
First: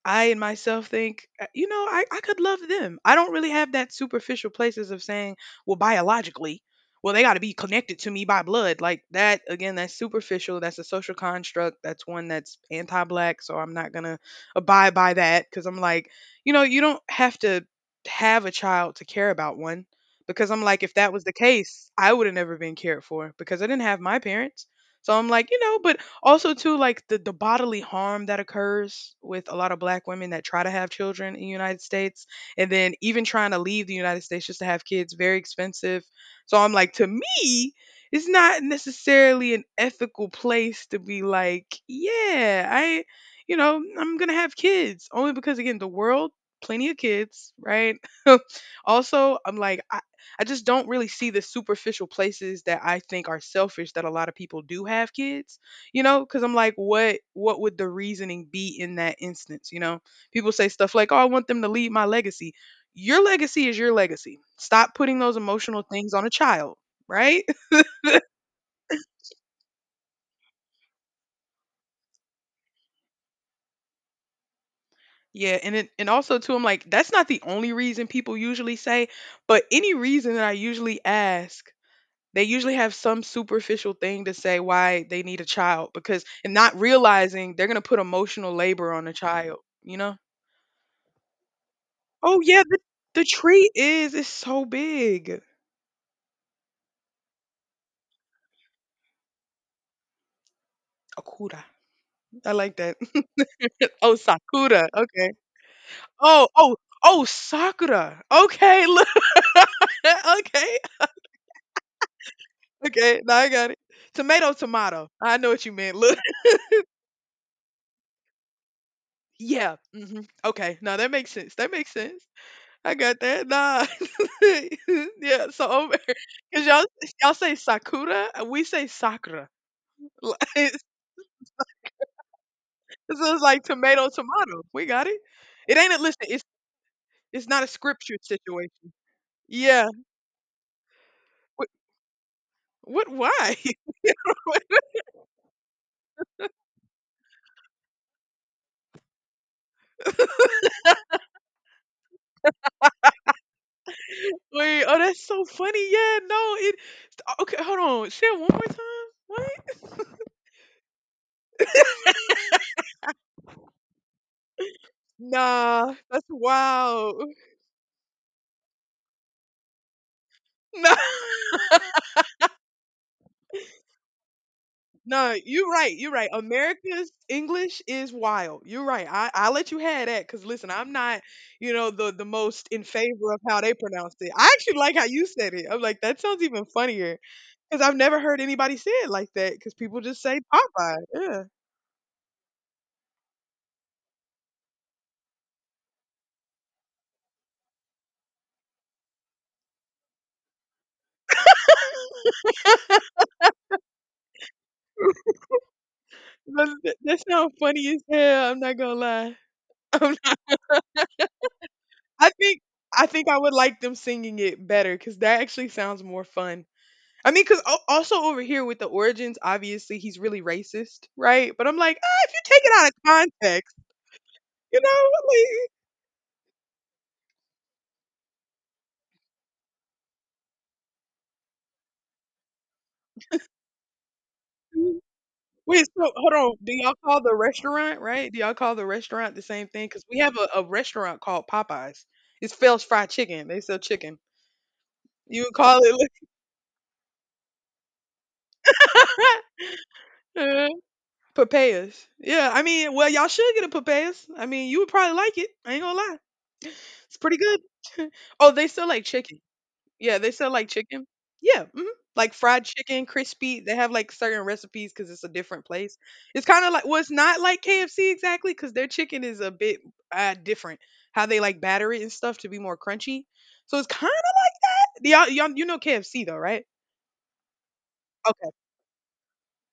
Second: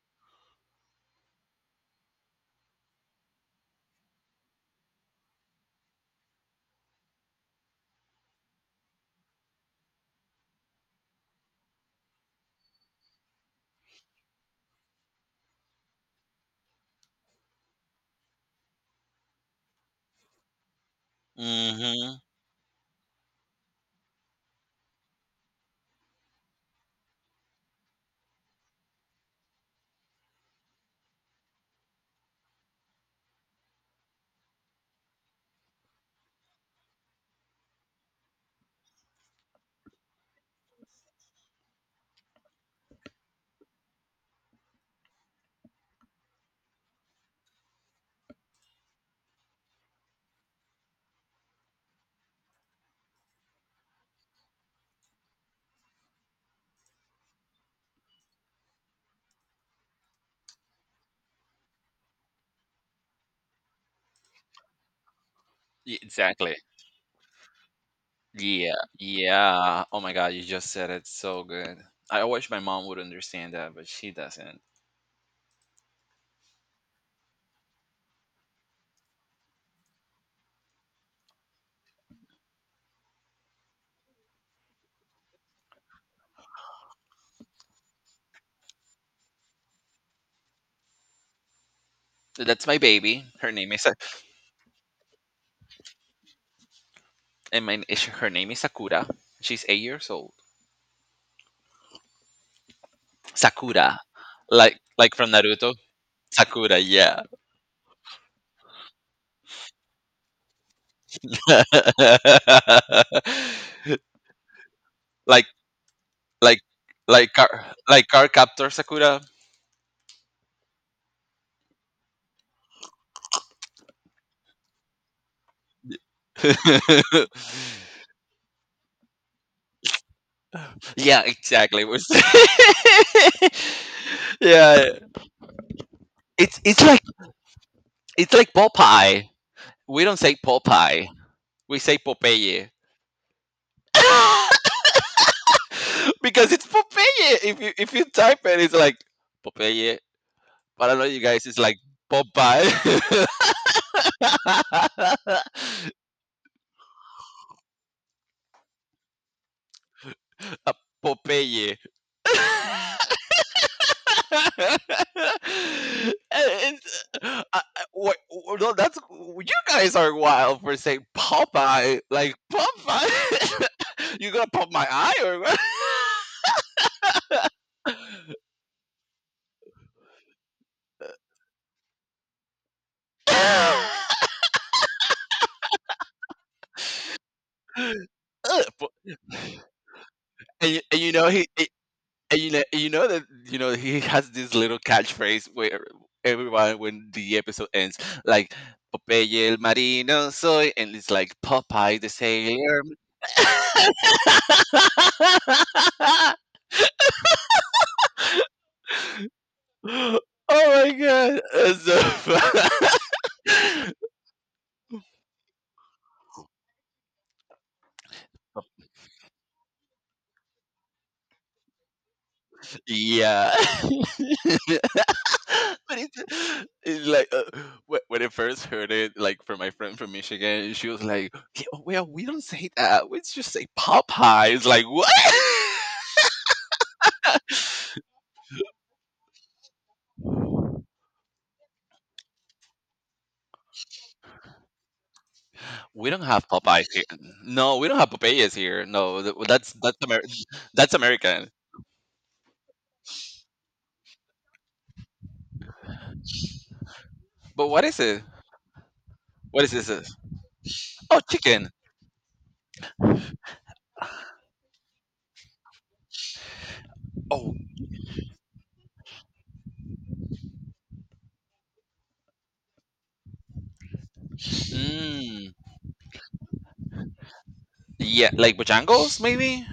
[SPEAKER 1] I and myself think, I could love them. I don't really have that superficial places of saying, well, biologically, well, they got to be connected to me by blood. Like that, again, that's superficial. That's a social construct. That's one that's anti black. So I'm not going to abide by that because I'm like, you know, you don't have to have a child to care about one. Because I'm like, if that was the case, I
[SPEAKER 2] Mm-hmm.
[SPEAKER 1] would have never been cared for because I didn't have my parents. So I'm like, you know, but also, too, like the bodily harm that occurs with a lot of black women that try to have children in the United States, and then even trying to leave the United States just to have kids, very expensive. So I'm like, to me, it's not necessarily an ethical place to be like, yeah, I'm gonna have kids only because again, the world, plenty of kids, right? Also, I'm like, I just don't really see the superficial places that I think are selfish that a lot of people do have kids, you know? Because I'm like, what would the reasoning be in that instance? You know, people say stuff like, oh, I want them to leave my legacy. Your legacy is your legacy. Stop putting those emotional things on a
[SPEAKER 2] Exactly.
[SPEAKER 1] child, right?
[SPEAKER 2] Yeah. Yeah. Oh my God, you just said it so good. I wish my mom would understand that, but she doesn't.
[SPEAKER 1] Yeah, and also too, I'm like, that's not the only reason people usually say, but any reason that I usually ask, they usually have some superficial thing to say why they need a child, because, and not realizing they're going to put emotional labor on a child, you know? Oh yeah,
[SPEAKER 2] That's my
[SPEAKER 1] the
[SPEAKER 2] baby. Her
[SPEAKER 1] tree
[SPEAKER 2] name is
[SPEAKER 1] is so big.
[SPEAKER 2] her name is Sakura. She's 8 years old.
[SPEAKER 1] Okura. I like that.
[SPEAKER 2] Sakura,
[SPEAKER 1] Oh,
[SPEAKER 2] like
[SPEAKER 1] Sakura. Okay.
[SPEAKER 2] from Naruto?
[SPEAKER 1] Oh, oh,
[SPEAKER 2] Sakura,
[SPEAKER 1] oh,
[SPEAKER 2] yeah,
[SPEAKER 1] Sakura. Okay. Look. Okay. Okay. Now I got it. Tomato, tomato. I
[SPEAKER 2] like
[SPEAKER 1] know what you meant. Look.
[SPEAKER 2] like like car like car captor Sakura.
[SPEAKER 1] Yeah. Hmm. Okay. No, that makes sense. That makes sense. I got that. Nah. Yeah. So over, because y'all y'all say Sakura, we say Sakura. Like,
[SPEAKER 2] Yeah, exactly.
[SPEAKER 1] so it's like tomato, tomato. We
[SPEAKER 2] Yeah,
[SPEAKER 1] got it. It ain't a listen.
[SPEAKER 2] it's like,
[SPEAKER 1] It's not a scripture
[SPEAKER 2] it's like
[SPEAKER 1] situation.
[SPEAKER 2] Popeye.
[SPEAKER 1] Yeah.
[SPEAKER 2] We don't say Popeye. We say Popeye.
[SPEAKER 1] What, why? What,
[SPEAKER 2] Because it's Popeye. If you type it, it's like Popeye. But I don't know, you guys it's like Popeye.
[SPEAKER 1] wait, oh, that's so funny. Yeah, no, it, oh, okay, hold on. Say it one more time. What?
[SPEAKER 2] Uh, Popeye. And
[SPEAKER 1] Nah, that's wild.
[SPEAKER 2] no, that's, you guys are wild for saying Popeye, like Popeye. You gonna pop my eye
[SPEAKER 1] Nah, no,
[SPEAKER 2] or what?
[SPEAKER 1] you're right. You're right. America's English is wild. You're right. I let you have that because listen, I'm not, you know, the most in favor of how they pronounce it. I actually like how you said it. I'm like, that sounds even funnier because I've never heard
[SPEAKER 2] Uh,
[SPEAKER 1] anybody say
[SPEAKER 2] po-
[SPEAKER 1] it like that, because people just say
[SPEAKER 2] and,
[SPEAKER 1] Popeye.
[SPEAKER 2] and you know
[SPEAKER 1] Yeah,
[SPEAKER 2] you know that he has this little catchphrase where everyone, when the episode ends, like, "Popeye el marino soy," and it's like Popeye the sailor.
[SPEAKER 1] that sounds funny as hell. I'm not gonna lie.
[SPEAKER 2] Oh my god, that's so
[SPEAKER 1] I think
[SPEAKER 2] fun.
[SPEAKER 1] I think I would like them singing it better because that actually sounds more fun. I mean, because also over here with the origins, obviously he's really racist, right? But I'm like, ah, if you take it out of
[SPEAKER 2] Yeah.
[SPEAKER 1] context, you know,
[SPEAKER 2] but it's like wh- When I first heard it, like from my friend from Michigan, she was like, "Yeah, well, we don't say that. We just say Popeyes." Like
[SPEAKER 1] like,
[SPEAKER 2] what?
[SPEAKER 1] wait, so hold on, do y'all call the restaurant, right? Do y'all call the restaurant the same thing? Because we have a restaurant called Popeyes. It's Phil's Fried Chicken. They sell chicken. You would call it
[SPEAKER 2] We don't have Popeyes here. No, we don't have Popeyes here. No, that's that's American.
[SPEAKER 1] papayas. Yeah, I mean, well, y'all should get a papayas. I mean, you would probably like it. I ain't gonna lie. It's pretty good.
[SPEAKER 2] But what is it?
[SPEAKER 1] Oh, they still like chicken.
[SPEAKER 2] What is this?
[SPEAKER 1] Yeah, they still like chicken.
[SPEAKER 2] Oh,
[SPEAKER 1] Yeah,
[SPEAKER 2] chicken.
[SPEAKER 1] mhm. Like fried chicken, crispy. They have like certain recipes because it's a different place. It's kind of like, well, it's not
[SPEAKER 2] Oh,
[SPEAKER 1] like KFC exactly because their chicken is a bit different. How they like batter it and stuff to be more crunchy. So it's kind of, y'all,
[SPEAKER 2] mm,
[SPEAKER 1] you know KFC though, right?
[SPEAKER 2] yeah,
[SPEAKER 1] Okay.
[SPEAKER 2] like Bojangles, maybe.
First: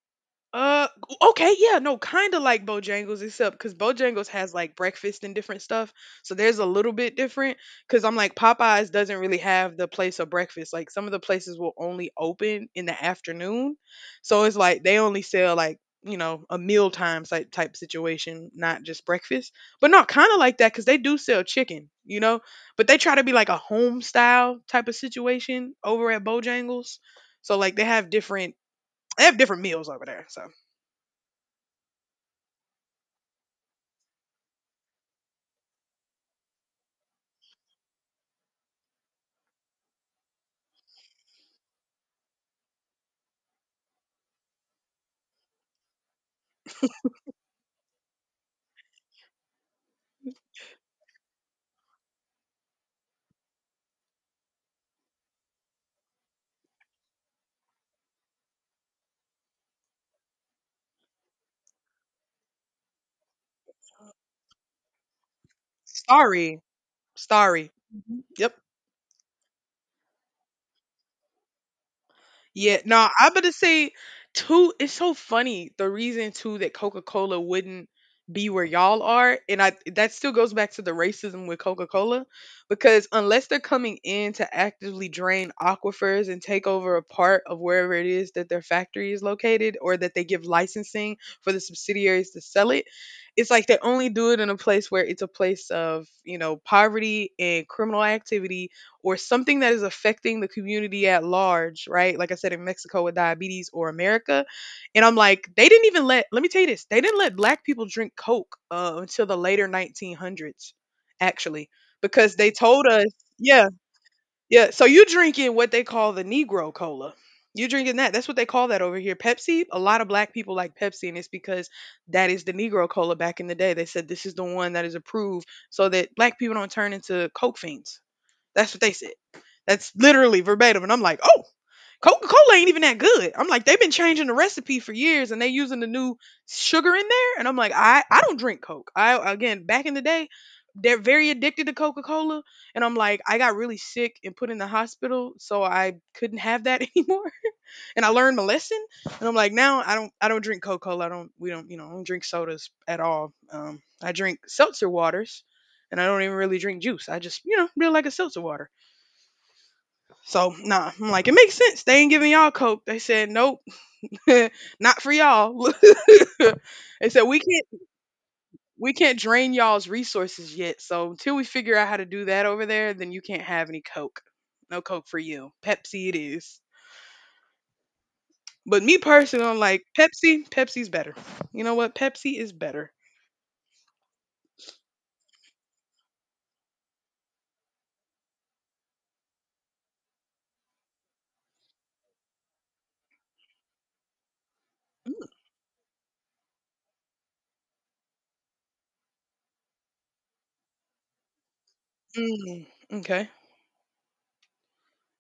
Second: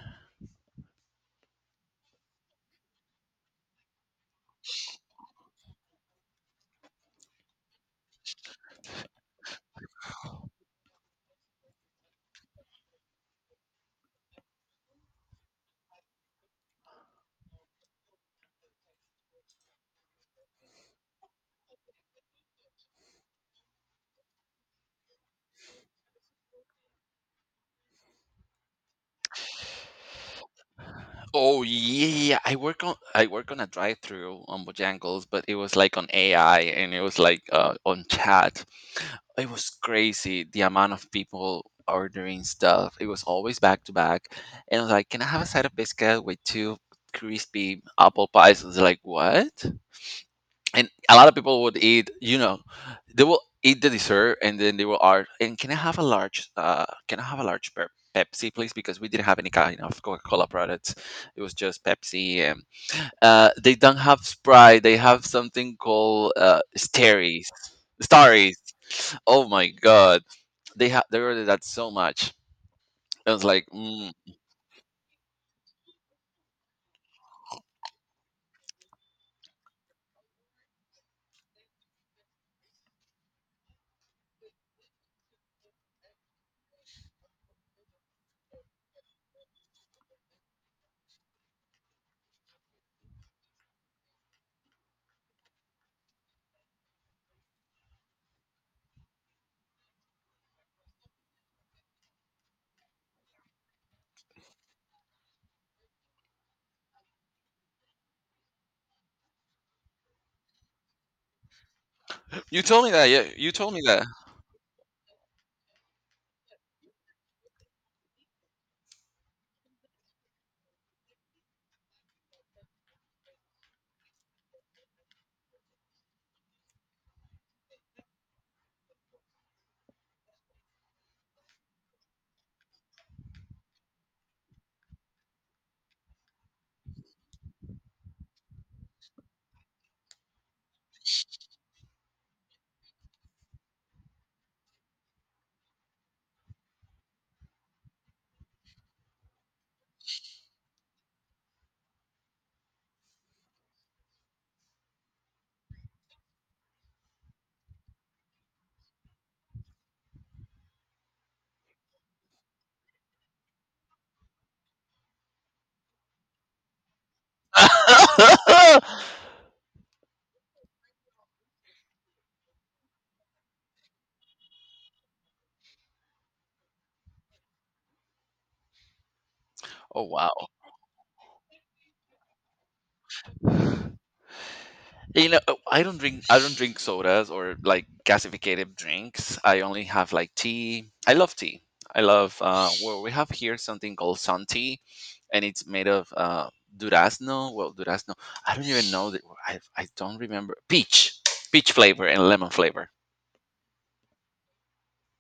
[SPEAKER 1] Uh, okay, yeah, no, kind of like Bojangles, except because Bojangles has like breakfast and different stuff, so there's a little bit different. Because I'm like Popeyes doesn't really have the place of breakfast. Like some of the places will only open in the afternoon, so it's like they only sell like, you know, a meal time type situation, not just breakfast. But no, kind of like that because they do sell chicken, you know, but they try to be like a home style type of situation over at Bojangles. So like they have different, they have different meals over there. So.
[SPEAKER 2] Oh yeah, I work on a drive-through on Bojangles, but it was like on AI, and it was like on chat. It was crazy the amount of people ordering stuff. It was always back to back, and I was like, "Can I have a side of biscuit with two crispy apple pies?" I was like, "What?" And a lot of people would eat, you know, they will eat the dessert, and then they will ask, "And can I have a large can I have a large Pepsi, please," because we didn't have any kind of Coca-Cola products. It was just Pepsi, and they don't have Sprite. They have something called
[SPEAKER 1] Starry.
[SPEAKER 2] Starries.
[SPEAKER 1] Starry. Mhm.
[SPEAKER 2] Starries.
[SPEAKER 1] Yep.
[SPEAKER 2] Oh my god, they have, they ordered that so much.
[SPEAKER 1] Yeah, no,
[SPEAKER 2] I
[SPEAKER 1] I'm
[SPEAKER 2] was
[SPEAKER 1] gonna
[SPEAKER 2] like,
[SPEAKER 1] say
[SPEAKER 2] mm,
[SPEAKER 1] too, it's so funny the reason too that Coca Cola wouldn't be where y'all are, and I that still goes back to the racism with Coca Cola, because unless they're coming in to actively drain aquifers and take over a part of wherever it is that their factory is located, or that they give licensing for the subsidiaries to sell it, it's like they only do it in a place where it's a place of, you know, poverty and criminal activity or something that is affecting the community at large, right? Like I said in Mexico with diabetes or America. And I'm like, they didn't even let, let me tell you this, they didn't let black people drink Coke until the later 1900s, actually, because they told us,
[SPEAKER 2] you
[SPEAKER 1] yeah,
[SPEAKER 2] told me that.
[SPEAKER 1] yeah. So you drinking what they call the Negro Cola. You drinking that. That's what they call that over here. Pepsi, a lot of black people like Pepsi, and it's because that is the Negro Cola back in the day. They said this is the one that is approved so that black people don't turn into Coke fiends. That's what they said. That's literally verbatim. And I'm like, oh, Coca Cola ain't even that good. I'm like, they've been changing the recipe for years and they using the new sugar in there. And I'm like, I don't drink Coke. I, again, back in the day, they're very addicted to Coca Cola. And I'm like, I got really sick and put in the hospital, so I couldn't have that anymore. And I learned my lesson. And I'm like, now I don't drink Coca Cola. I don't we don't you know I don't drink sodas at all. I drink seltzer waters, and I don't even really drink juice. I just, you know, really like a seltzer water. So nah, I'm like, it makes sense. They ain't giving y'all coke. They said, nope, not for y'all. They said we can't drain y'all's resources yet. So until we figure out how to do that over there, then you can't have any coke. No coke for you. Pepsi it is. But me personally, I'm like
[SPEAKER 2] Oh
[SPEAKER 1] Pepsi.
[SPEAKER 2] wow.
[SPEAKER 1] Pepsi's better. You know what? Pepsi is better.
[SPEAKER 2] You know, oh, I don't drink sodas or like gasificated drinks. I only have like tea. I love tea. I love well, we have here something called sun tea, and it's made of durazno, well, durazno. I don't even know that I don't remember. Peach. Peach flavor and lemon
[SPEAKER 1] Mm,
[SPEAKER 2] flavor.
[SPEAKER 1] okay.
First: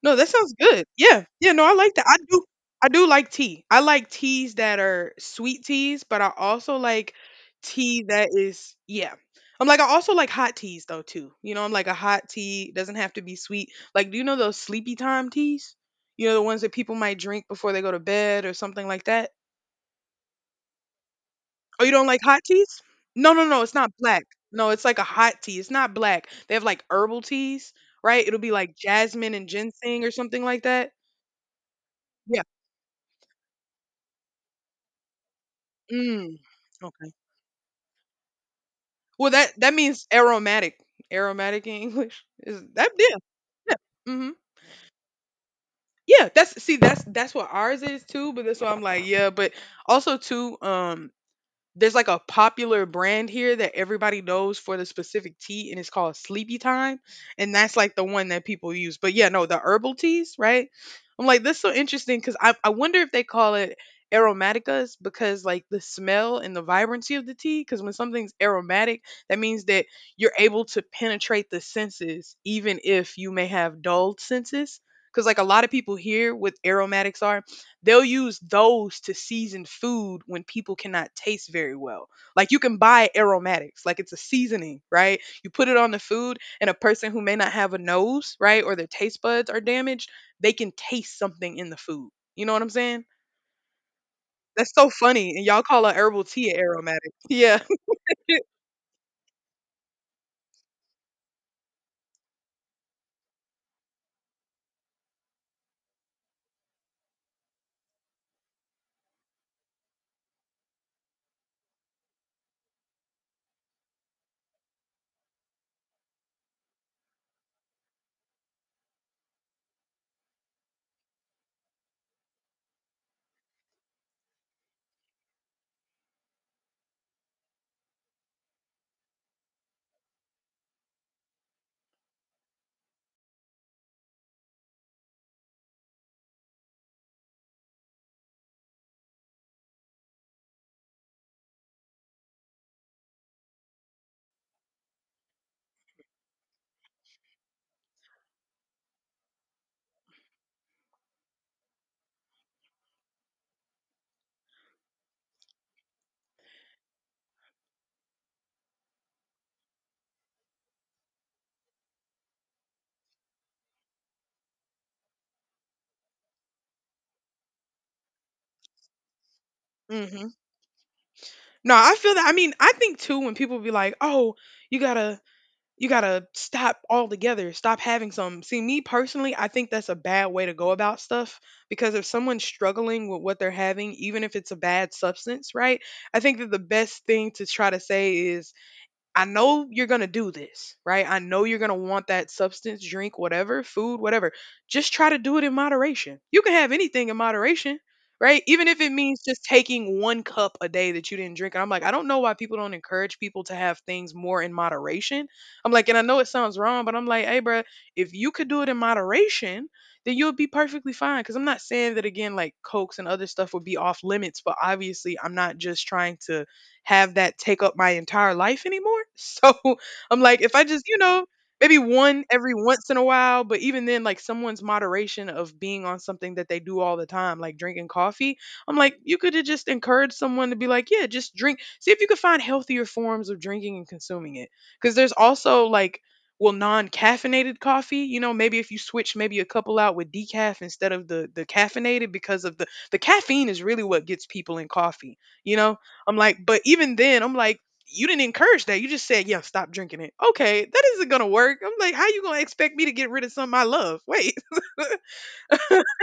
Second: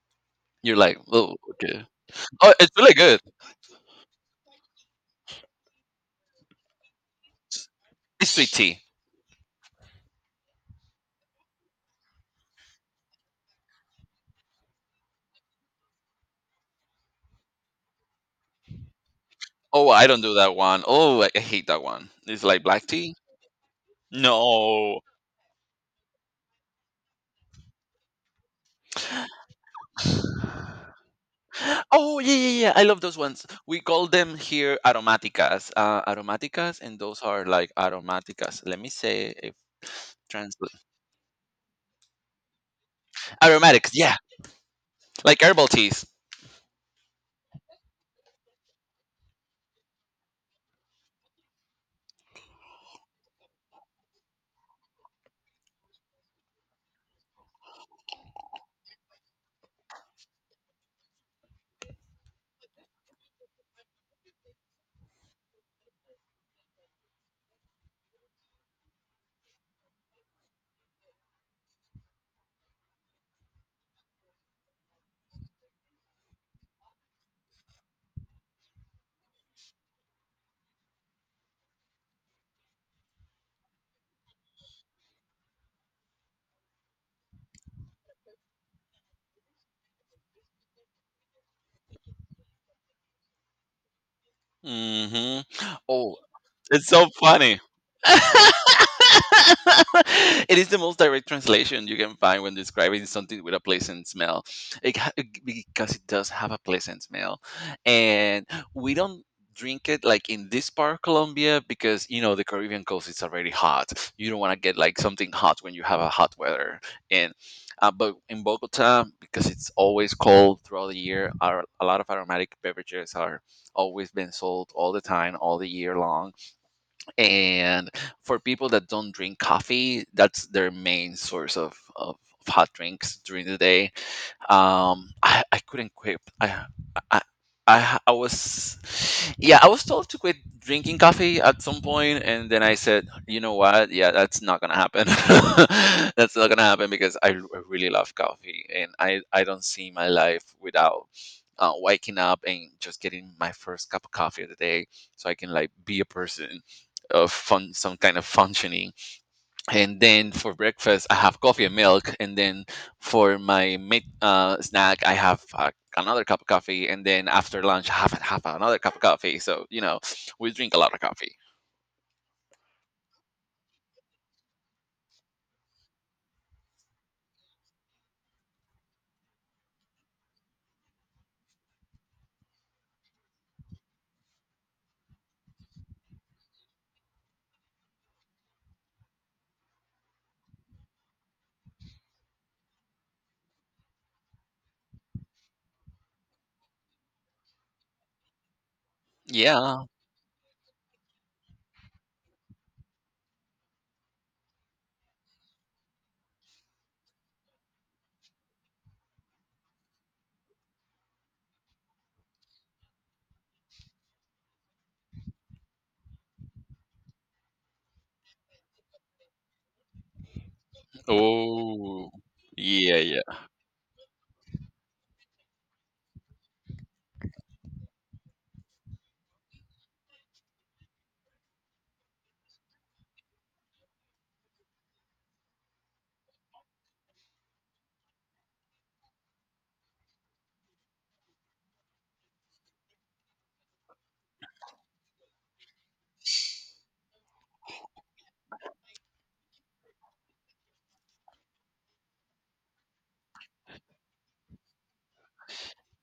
[SPEAKER 1] No, that sounds
[SPEAKER 2] You're
[SPEAKER 1] good.
[SPEAKER 2] like,
[SPEAKER 1] Yeah.
[SPEAKER 2] "Oh,
[SPEAKER 1] Yeah, no, I
[SPEAKER 2] okay."
[SPEAKER 1] like that.
[SPEAKER 2] Oh, it's
[SPEAKER 1] I
[SPEAKER 2] really
[SPEAKER 1] do
[SPEAKER 2] good.
[SPEAKER 1] like tea. I like teas that are sweet teas, but I also like tea that
[SPEAKER 2] It's sweet
[SPEAKER 1] is,
[SPEAKER 2] tea.
[SPEAKER 1] yeah. I'm like I also like hot teas though too. You know, I'm like a hot tea doesn't have to be sweet. Like do you know those sleepy time teas? You know the ones that people might drink before they go to bed or something like that?
[SPEAKER 2] Oh, I don't do that one. Oh, I hate that
[SPEAKER 1] Oh, you don't
[SPEAKER 2] one.
[SPEAKER 1] like hot
[SPEAKER 2] It's like
[SPEAKER 1] teas?
[SPEAKER 2] black tea?
[SPEAKER 1] No, no, no, it's not black. No, it's like
[SPEAKER 2] No.
[SPEAKER 1] a hot tea. It's not black. They have like herbal teas, right? It'll be like jasmine and ginseng or something like that.
[SPEAKER 2] Oh yeah, yeah, yeah! I love those ones. We call them here aromáticas,
[SPEAKER 1] Mm,
[SPEAKER 2] aromáticas, and
[SPEAKER 1] okay.
[SPEAKER 2] those are like aromáticas. Let me
[SPEAKER 1] Well,
[SPEAKER 2] say
[SPEAKER 1] that
[SPEAKER 2] if
[SPEAKER 1] that means
[SPEAKER 2] translate
[SPEAKER 1] aromatic. Aromatic in English is that, yeah, yeah,
[SPEAKER 2] aromatics. Yeah,
[SPEAKER 1] mm-hmm.
[SPEAKER 2] like herbal teas.
[SPEAKER 1] Yeah that's see that's what ours is too. But that's why I'm like, yeah. But also too, there's like a popular brand here that everybody knows for the specific tea, and it's called Sleepy Time, and that's like the one that people use. But yeah, no, the herbal teas, right? I'm like, this is so interesting because I wonder if they call it aromaticas because like the smell and the vibrancy of the tea. Because when something's aromatic, that means that you're able to penetrate the senses, even if you may have dulled senses. Because like a lot of people here, with aromatics are, they'll use those to season food when people cannot taste very well. Like you can buy aromatics, like it's a seasoning, right? You put it on the food, and a person who may not have a nose, right, or their taste buds are damaged, they can taste something in the food. You know what I'm saying? That's so funny. And y'all
[SPEAKER 2] Mm-hmm.
[SPEAKER 1] call a
[SPEAKER 2] Oh,
[SPEAKER 1] herbal tea a
[SPEAKER 2] it's so
[SPEAKER 1] aromatic. Yeah.
[SPEAKER 2] funny. It is the most direct translation you can find when describing something with a pleasant smell. Because it does have a pleasant smell, and we don't drink it like in this part of Colombia because, you know, the Caribbean coast is already hot. You don't want to get like something hot when you have a hot weather, and but in Bogota, because it's always cold throughout the year, a lot of aromatic beverages are always been sold all the time, all the year long. And for people that don't drink coffee, that's their main source of hot drinks during the day. I couldn't quit I I was, yeah, I was told to quit drinking coffee at some point, and then I said, you know what? Yeah, that's not gonna happen. That's not gonna happen because I, I really love coffee, and I don't see my life without waking up and just getting my first cup of coffee of the day, so I can like be a person of fun, some kind of functioning. And then for breakfast I have coffee and milk, and then for my mid snack I have another cup of coffee, and then after lunch have another cup of coffee. So, you know,
[SPEAKER 1] Hmm.
[SPEAKER 2] we drink a lot of coffee.
[SPEAKER 1] No, I feel that. I mean, I think too, when people be like, oh, you gotta you gotta stop altogether. Stop having some. See, me personally, I think that's a bad way to go about stuff because if someone's struggling with what they're having, even if it's a bad substance, right? I think that the best thing to try to say is, I know you're going to do this, right? I know you're going to want that substance, drink, whatever, food, whatever. Just try to do it in moderation. You can have anything in moderation, right? Even if it means just
[SPEAKER 2] Yeah.
[SPEAKER 1] taking one cup a day that you didn't drink. And I'm like, I don't know why people don't encourage people to have things more in moderation. I'm like, and I know it sounds wrong, but I'm like, hey, bruh, if you could do it in moderation, then you'll be perfectly fine. Cause I'm not saying that again, like Cokes and other stuff would be off limits, but obviously I'm not just trying to have that take up my entire life anymore. So I'm like, if I just, you know, maybe
[SPEAKER 2] Oh
[SPEAKER 1] one every once in
[SPEAKER 2] yeah,
[SPEAKER 1] a
[SPEAKER 2] yeah,
[SPEAKER 1] while, but even then, like someone's moderation of being on something that they do all the time, like drinking coffee, I'm like, you could have just encouraged someone to be like, yeah, just drink. See if you could find healthier forms of drinking and consuming it. Because there's also like, well, non-caffeinated coffee, you know, maybe if you switch maybe a couple out with decaf instead of the caffeinated because of the caffeine is really what gets people in coffee, you know. I'm like, but even then, I'm like, you didn't encourage that. You just said, yeah, stop drinking it. Okay, that isn't gonna work. I'm like, how you gonna expect me to get rid of something I love? Wait,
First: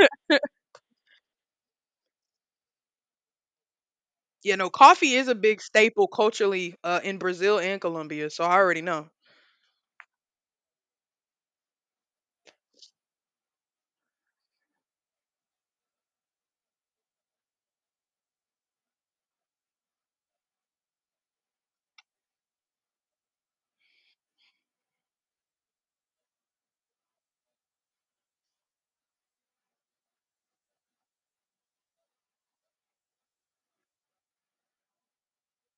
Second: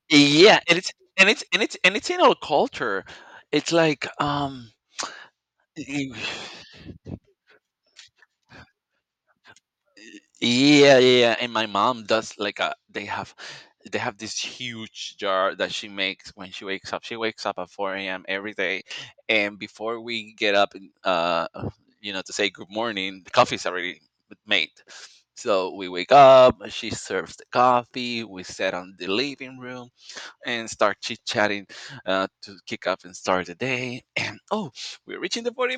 [SPEAKER 2] yeah. And it's in our culture. It's like
[SPEAKER 1] you know, coffee is a big staple culturally in Brazil and Colombia, so I already know.
[SPEAKER 2] yeah, yeah, yeah. And my mom does like a they have this huge jar that she makes when she wakes up. She wakes up at 4 a.m. every day, and before we get up, and, you know, to say good morning, the coffee's already made. So we wake up. She serves the coffee. We sit on the living room and start chit chatting to kick up and start the day. And oh, we're reaching the 40